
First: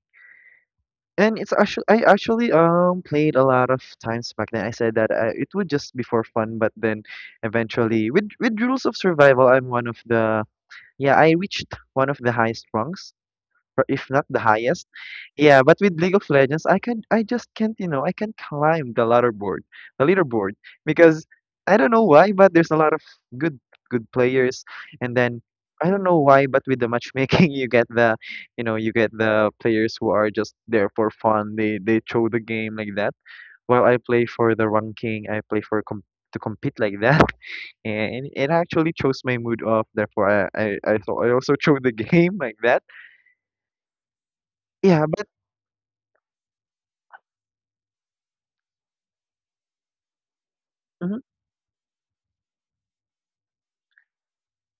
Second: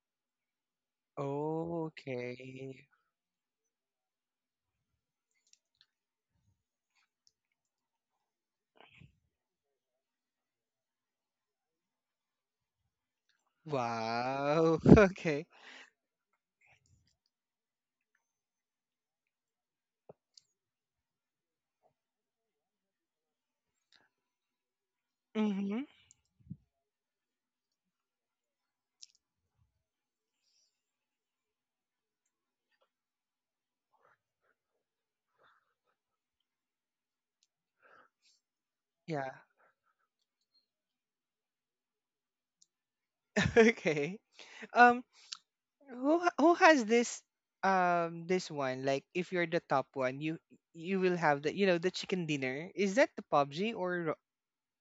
Speaker 2: And it's actually I actually
Speaker 1: Okay.
Speaker 2: played a lot of times back then. I said that it would just be for fun, but then eventually with Rules of Survival, I'm one of the Yeah, I reached one of the highest rungs, or if not the
Speaker 1: Wow.
Speaker 2: highest.
Speaker 1: Okay.
Speaker 2: Yeah, but with League of Legends, I just can't. I can climb the leaderboard, because I don't know why, but there's a lot of good good players. And then
Speaker 1: Mm-hmm.
Speaker 2: I don't know why, but with the matchmaking, you get the players who are just there for fun. They throw the game like that. While I play for the ranking, I play for com to compete like that. And it actually chose
Speaker 1: Yeah.
Speaker 2: my mood off. Therefore, I thought I also chose the game like that.
Speaker 1: Okay. Um,
Speaker 2: Yeah, but
Speaker 1: who has this this one? Like, if you're the top one, you will
Speaker 2: mhm,
Speaker 1: have the, you know, the chicken dinner. Is that the PUBG or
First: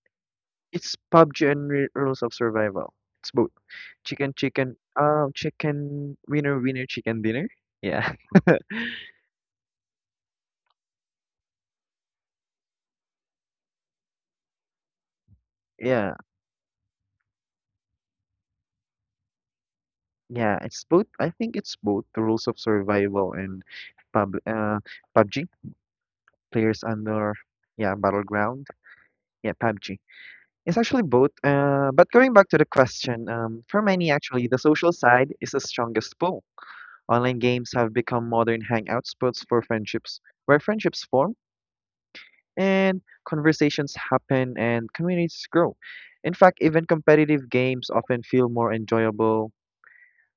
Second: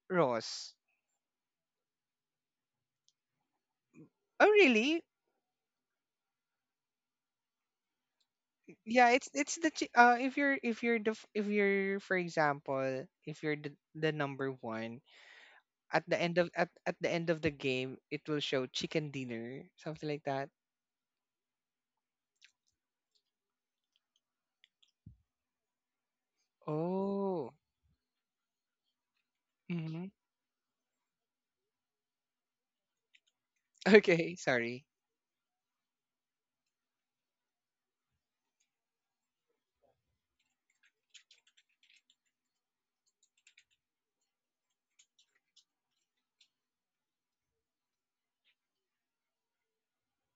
Speaker 1: Ross?
Speaker 2: it's PUBG and Rules of Survival. It's both chicken,
Speaker 1: Oh,
Speaker 2: chicken,
Speaker 1: really?
Speaker 2: chicken winner, winner, chicken dinner. Yeah,
Speaker 1: Yeah, if you're the f- if you're, for example, if you're the number one at
Speaker 2: yeah,
Speaker 1: the end of at the end of the game, it will show chicken dinner, something like that.
Speaker 2: yeah. It's both. I think it's both the Rules of Survival and pub uh PUBG players under,
Speaker 1: Oh.
Speaker 2: yeah, battleground, yeah. PUBG.
Speaker 1: Mm-hmm.
Speaker 2: It's actually both, but going back to the question, for many,
Speaker 1: Okay,
Speaker 2: actually the
Speaker 1: sorry.
Speaker 2: social side is the strongest pull. Online games have become modern hangout spots for friendships, where friendships form and conversations happen and communities grow. In fact, even competitive games often feel more enjoyable,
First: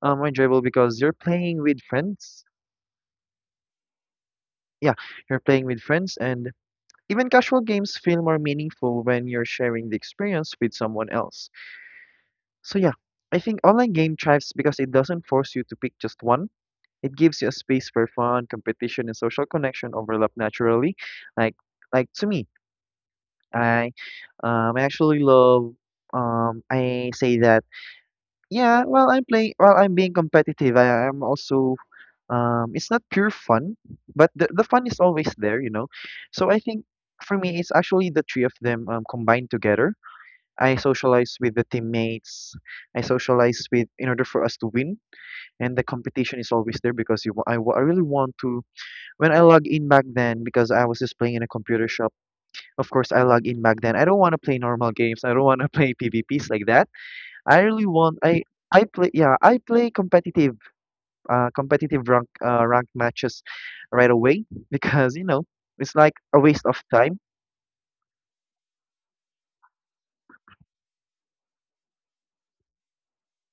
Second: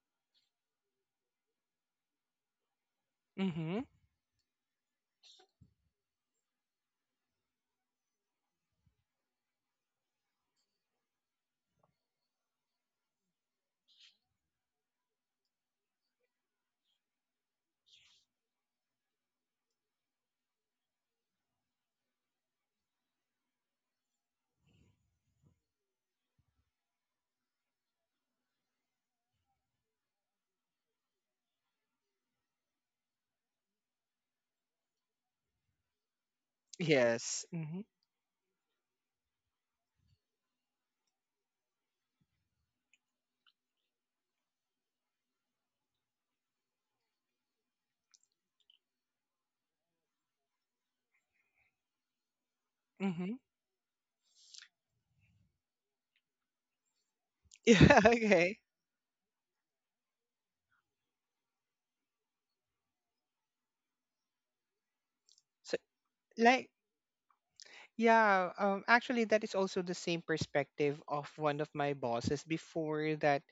Speaker 2: um, enjoyable because you're playing with friends.
Speaker 1: Mm-hmm.
Speaker 2: Yeah, you're playing with friends, and even casual games feel more meaningful when you're sharing the experience with someone else. So yeah, I think online game thrives because it doesn't force you to pick just one. It gives you a space where fun, competition, and social connection overlap naturally. Like like to me, I I actually love. I say that. Yeah, while I'm being competitive, I am also, it's not pure fun, but the fun is always there. So I think for
Speaker 1: Yes.
Speaker 2: me it's
Speaker 1: Mm-hmm.
Speaker 2: actually the three of them, combined together. I socialize with the teammates. I socialize with in order for us to win, and the competition is always there because you wa- I really want to. When I log in back then, because I was just playing in a computer shop, of course I
Speaker 1: Mm-hmm.
Speaker 2: log in back then. I don't want to play normal games. I don't want to play PvPs like that. I really
Speaker 1: Yeah,
Speaker 2: want I
Speaker 1: okay.
Speaker 2: I play, yeah, I play competitive rank matches right away. Because
Speaker 1: So
Speaker 2: it's like a waste
Speaker 1: like
Speaker 2: of time.
Speaker 1: yeah, um, actually that is also the same perspective of one of my bosses before, that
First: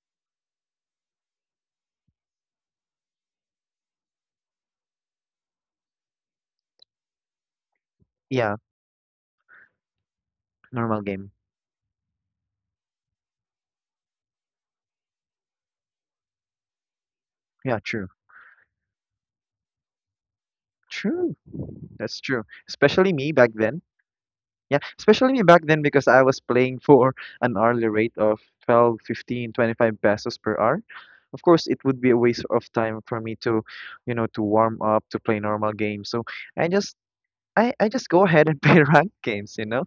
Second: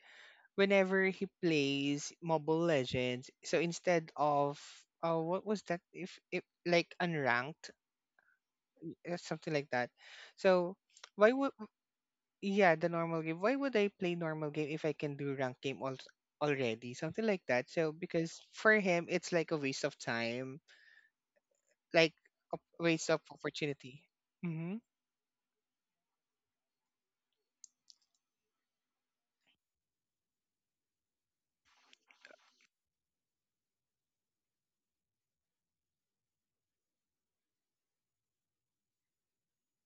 Speaker 1: whenever he plays Mobile Legends, so instead of, what was that? If like unranked,
Speaker 2: Yeah,
Speaker 1: something like that. So
Speaker 2: normal game.
Speaker 1: why would, yeah, the normal game? Why would I play normal game if I can do ranked game already? Something like that.
Speaker 2: Yeah,
Speaker 1: So
Speaker 2: true.
Speaker 1: because for him it's like a waste of time,
Speaker 2: True.
Speaker 1: like
Speaker 2: That's true.
Speaker 1: a waste
Speaker 2: Especially
Speaker 1: of
Speaker 2: me back then.
Speaker 1: opportunity. Mm-hmm.
Speaker 2: Yeah, especially me back then because I was playing for an hourly rate of 12, 15, 25 pesos per hour. Of course, it would be a waste of time for me to warm up, to play normal games. So I just I just go ahead and play ranked games.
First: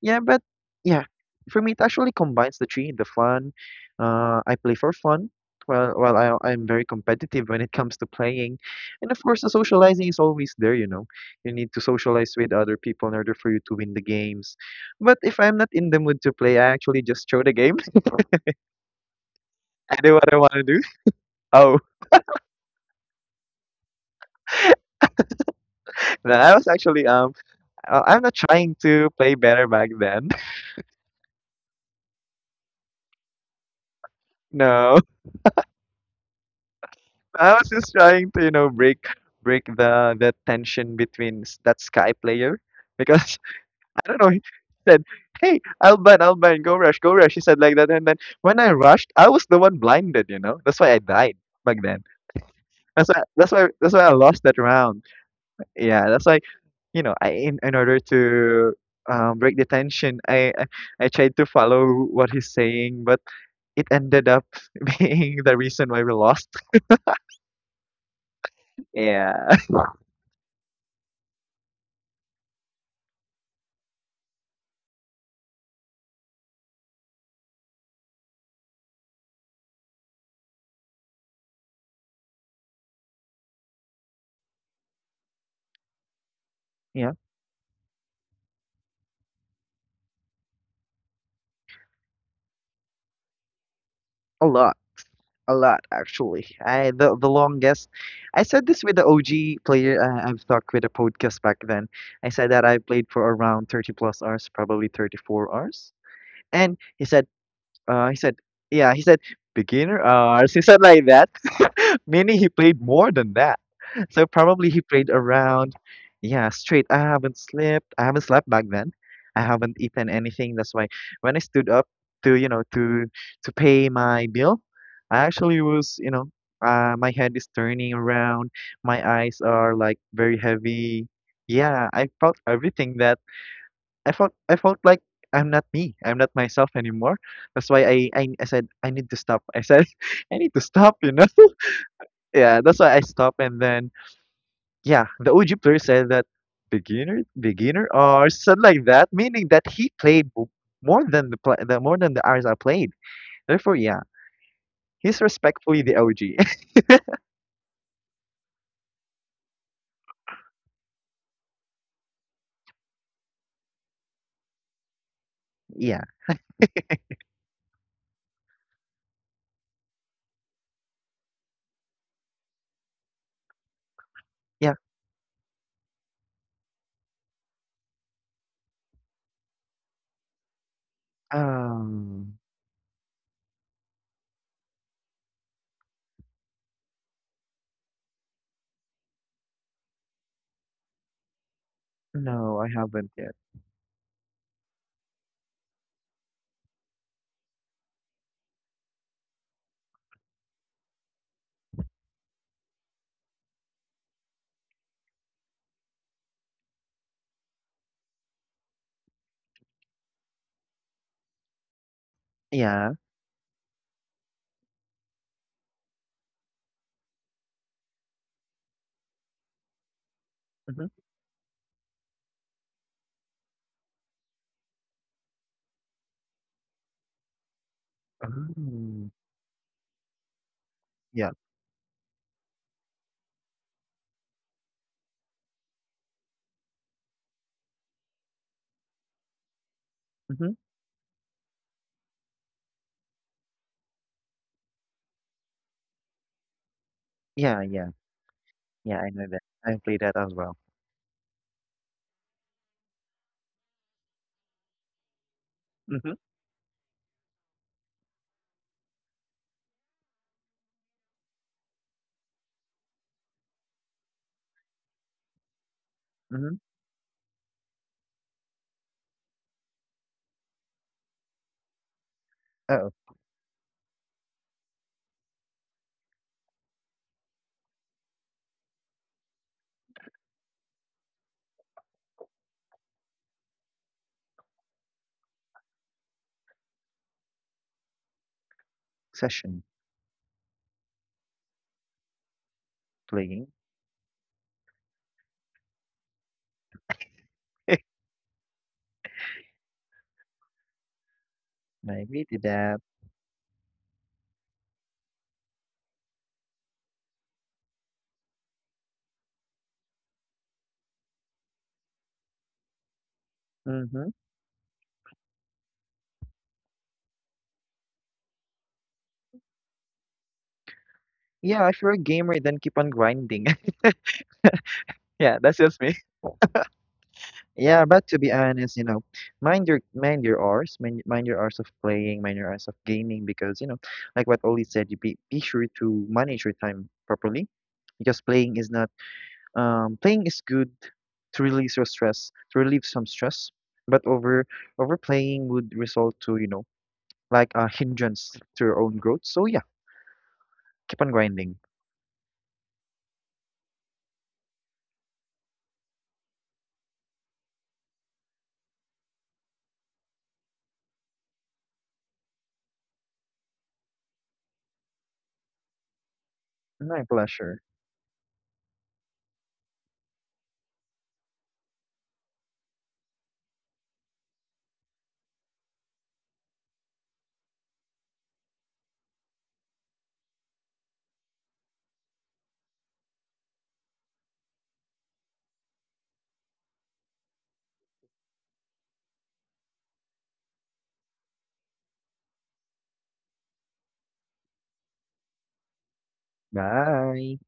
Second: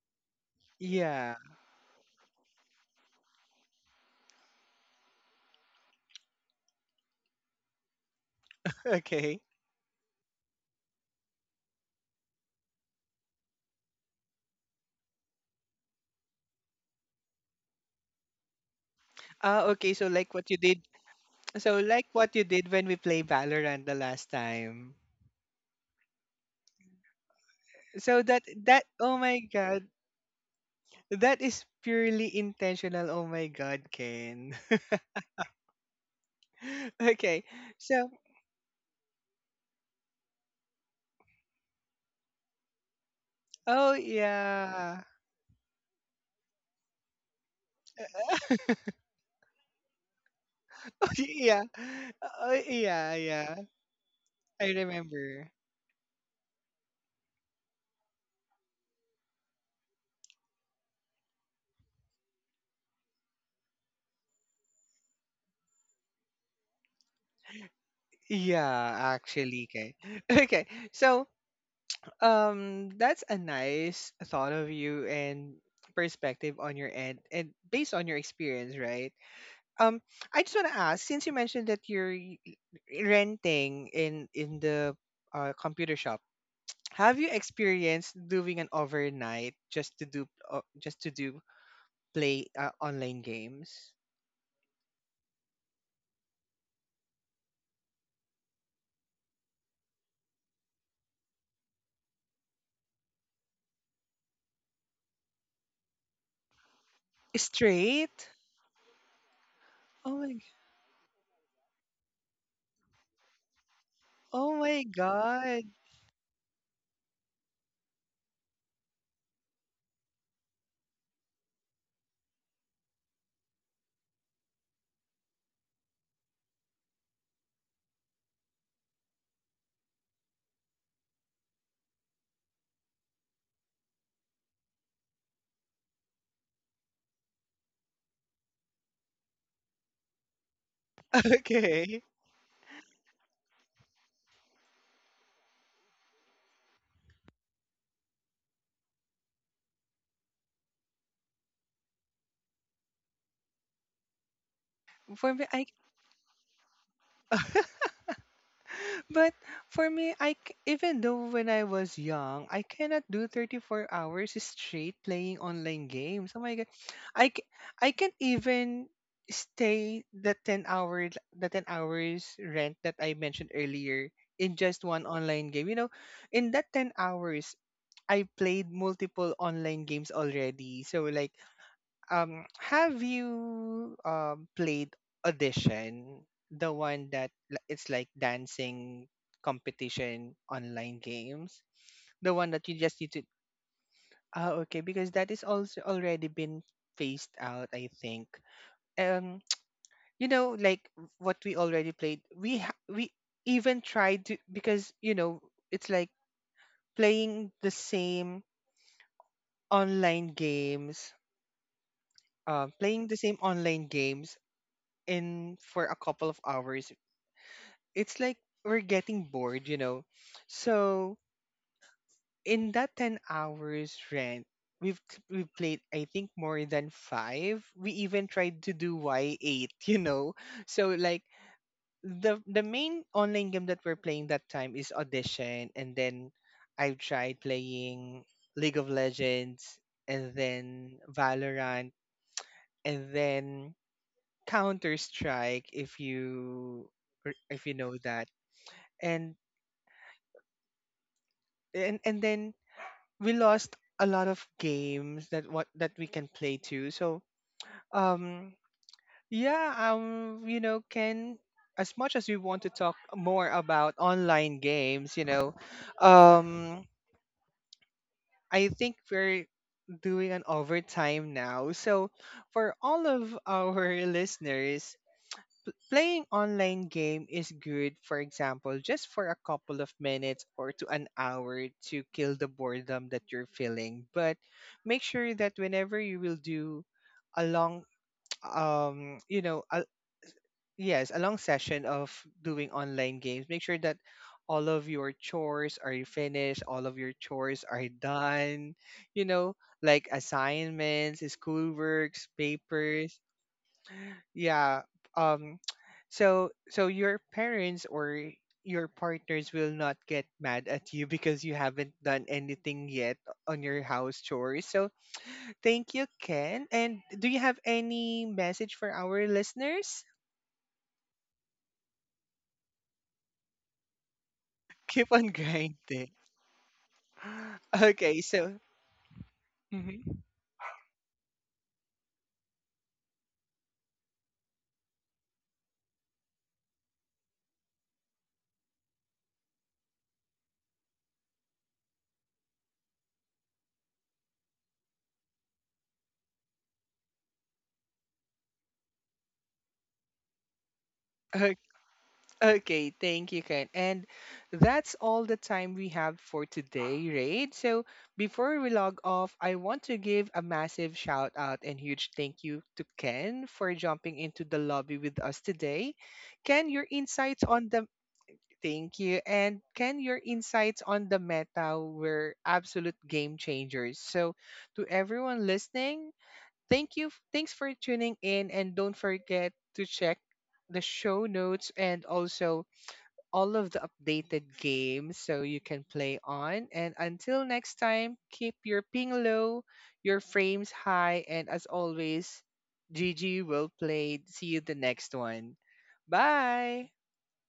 Speaker 2: Yeah, but yeah,
Speaker 1: Yeah.
Speaker 2: for me it actually combines the three, the fun. I play for fun. Well, I'm very competitive when it comes to playing, and of
Speaker 1: Okay.
Speaker 2: course the socializing is always there. You need to socialize with other people in order for you to win the games. But if I'm not in the mood to play, I actually just throw the game.
Speaker 1: Ah, okay.
Speaker 2: I
Speaker 1: So
Speaker 2: do what
Speaker 1: like
Speaker 2: I
Speaker 1: what
Speaker 2: want
Speaker 1: you
Speaker 2: to do.
Speaker 1: did.
Speaker 2: Oh,
Speaker 1: So like what you did when we play Valorant the last time.
Speaker 2: no, I was actually, I'm
Speaker 1: So
Speaker 2: not
Speaker 1: that
Speaker 2: trying
Speaker 1: that
Speaker 2: to
Speaker 1: oh
Speaker 2: play
Speaker 1: my
Speaker 2: better
Speaker 1: god,
Speaker 2: back then.
Speaker 1: that is purely intentional. Oh my god, Ken.
Speaker 2: No.
Speaker 1: Okay.
Speaker 2: I was just
Speaker 1: So
Speaker 2: trying to, break the tension between that Sky player because
Speaker 1: oh
Speaker 2: I don't know. He
Speaker 1: yeah.
Speaker 2: said, "Hey, Alban, Alban, go rush, go rush." He said like that, and then when I rushed, I was the one blinded. That's why I died
Speaker 1: yeah.
Speaker 2: back then.
Speaker 1: Oh
Speaker 2: That's
Speaker 1: yeah,
Speaker 2: why. That's
Speaker 1: yeah.
Speaker 2: why. That's why I lost that
Speaker 1: I
Speaker 2: round.
Speaker 1: remember.
Speaker 2: Yeah, that's why. In order to break the tension, I tried to follow what he's saying, but it ended up being the reason why we lost.
Speaker 1: Yeah,
Speaker 2: Yeah,
Speaker 1: actually, Ken. Okay. So that's a nice thought of you and perspective on your end and based on your experience, right? Um, I just want to ask since you mentioned that renting in the computer shop.
Speaker 2: yeah,
Speaker 1: Have you experienced doing an overnight just to do, play, online games?
Speaker 2: a lot. A lot, actually. I the longest. I said this with the OG player I've talked with a podcast back then. I said that I played for around 30 plus hours, probably 34 hours. And he said, uh, he
Speaker 1: Straight?
Speaker 2: said, yeah, he said beginner
Speaker 1: Oh my!
Speaker 2: hours. He said like that. Meaning he played more than that. So
Speaker 1: Oh
Speaker 2: probably he
Speaker 1: my
Speaker 2: played
Speaker 1: God!
Speaker 2: around, yeah, straight. I haven't slept. I haven't slept back then. I haven't eaten anything. That's why when I stood up to, you know, to pay my bill, I actually was, my head is turning around. My eyes are like very heavy. Yeah, I felt everything that I felt. I felt like I'm not me. I'm not myself anymore. That's why I said I need to stop. I said I need to stop.
Speaker 1: Okay.
Speaker 2: Yeah, that's why I stopped, and then yeah, the OG player said that beginner or something like that, meaning that he played more than the hours I played. Therefore, yeah, he's
Speaker 1: For me, I
Speaker 2: respectfully the OG.
Speaker 1: But for me, I even though when I was young, I cannot do 34 hours straight playing online
Speaker 2: Yeah,
Speaker 1: games. Oh my god. I c- I can't even stay the 10 hours, the 10 hours rent that I mentioned earlier, in
Speaker 2: yeah.
Speaker 1: just one online game. You know, in that 10 hours I played multiple online games already. So like
Speaker 2: Um,
Speaker 1: um, have you played audition, the one that it's like dancing competition online games, the one
Speaker 2: no,
Speaker 1: that
Speaker 2: I
Speaker 1: you just
Speaker 2: haven't
Speaker 1: need to,
Speaker 2: yet.
Speaker 1: ah, okay, because that is also already been phased out, I think. Um you know, like what we already played, we ha- we even tried to, because you know, it's like playing the same online games, uh,
Speaker 2: Yeah.
Speaker 1: playing the same online games in for a couple of hours, it's like we're getting bored, you know.
Speaker 2: Mm-hmm.
Speaker 1: So in that 10 hours rent, we played I think more than five. We even tried to do
Speaker 2: Mm.
Speaker 1: Y eight, you know. So like
Speaker 2: Yeah.
Speaker 1: the main online game that we're playing that time is Audition, and then I've tried playing League of Legends, and
Speaker 2: Mm-hmm.
Speaker 1: then Valorant, and then Counter Strike. If you
Speaker 2: Yeah,
Speaker 1: if you
Speaker 2: yeah,
Speaker 1: know that.
Speaker 2: yeah. I know
Speaker 1: and
Speaker 2: that. I played that as well.
Speaker 1: and and then we lost a lot of games that what that we
Speaker 2: Mm-hmm.
Speaker 1: can play too. So um yeah, um, you know, can as much as we want to talk more about online games, you know,
Speaker 2: Mm-hmm.
Speaker 1: um, I think we're doing an overtime now. So for
Speaker 2: Oh,
Speaker 1: all of our listeners, playing online game is good, for example, just for a couple of minutes or to an hour to kill the boredom that you're feeling, but make sure that whenever you will do a long um, you know,
Speaker 2: session
Speaker 1: a, yes, a long session of doing online
Speaker 2: playing.
Speaker 1: games, make sure that all of your chores are finished, all of your chores are done, you know, like assignments,
Speaker 2: Maybe
Speaker 1: schoolworks,
Speaker 2: did that.
Speaker 1: papers, yeah, um, so so your parents or your partners will not get mad at you because you haven't done anything yet on your
Speaker 2: Mm-hmm.
Speaker 1: house chores. So thank you, Ken, and do you have any message for our listeners?
Speaker 2: Yeah, if you're a gamer, then keep on grinding.
Speaker 1: Keep on
Speaker 2: Yeah, that's just me.
Speaker 1: grinding.
Speaker 2: Yeah, but to
Speaker 1: Okay,
Speaker 2: be
Speaker 1: so
Speaker 2: honest, mind your
Speaker 1: Mhm.
Speaker 2: mind your hours, mind your hours of playing, mind your hours of gaming, because like what Oli said, you be sure to manage your time properly. Because playing is not playing is good to release your stress, to relieve some stress, but overplaying would result to like a hindrance to your own growth. So yeah, keep on grinding.
Speaker 1: Okay, thank you, Ken. And that's all the time we have for today, Raid. So before we log off, I want to give a massive shout out and huge thank you to Ken for jumping into the lobby with us today. Ken, your
Speaker 2: My
Speaker 1: insights
Speaker 2: pleasure.
Speaker 1: on the, thank you, and Ken, your insights on the meta were absolute game changers. So to everyone listening, thank you. Thanks for tuning in, and don't forget to check the show notes and also all of the updated games so you can play on. And until next time, keep your ping low, your frames high, and as always, GG will play. See you the next one. Bye.
Speaker 2: Bye.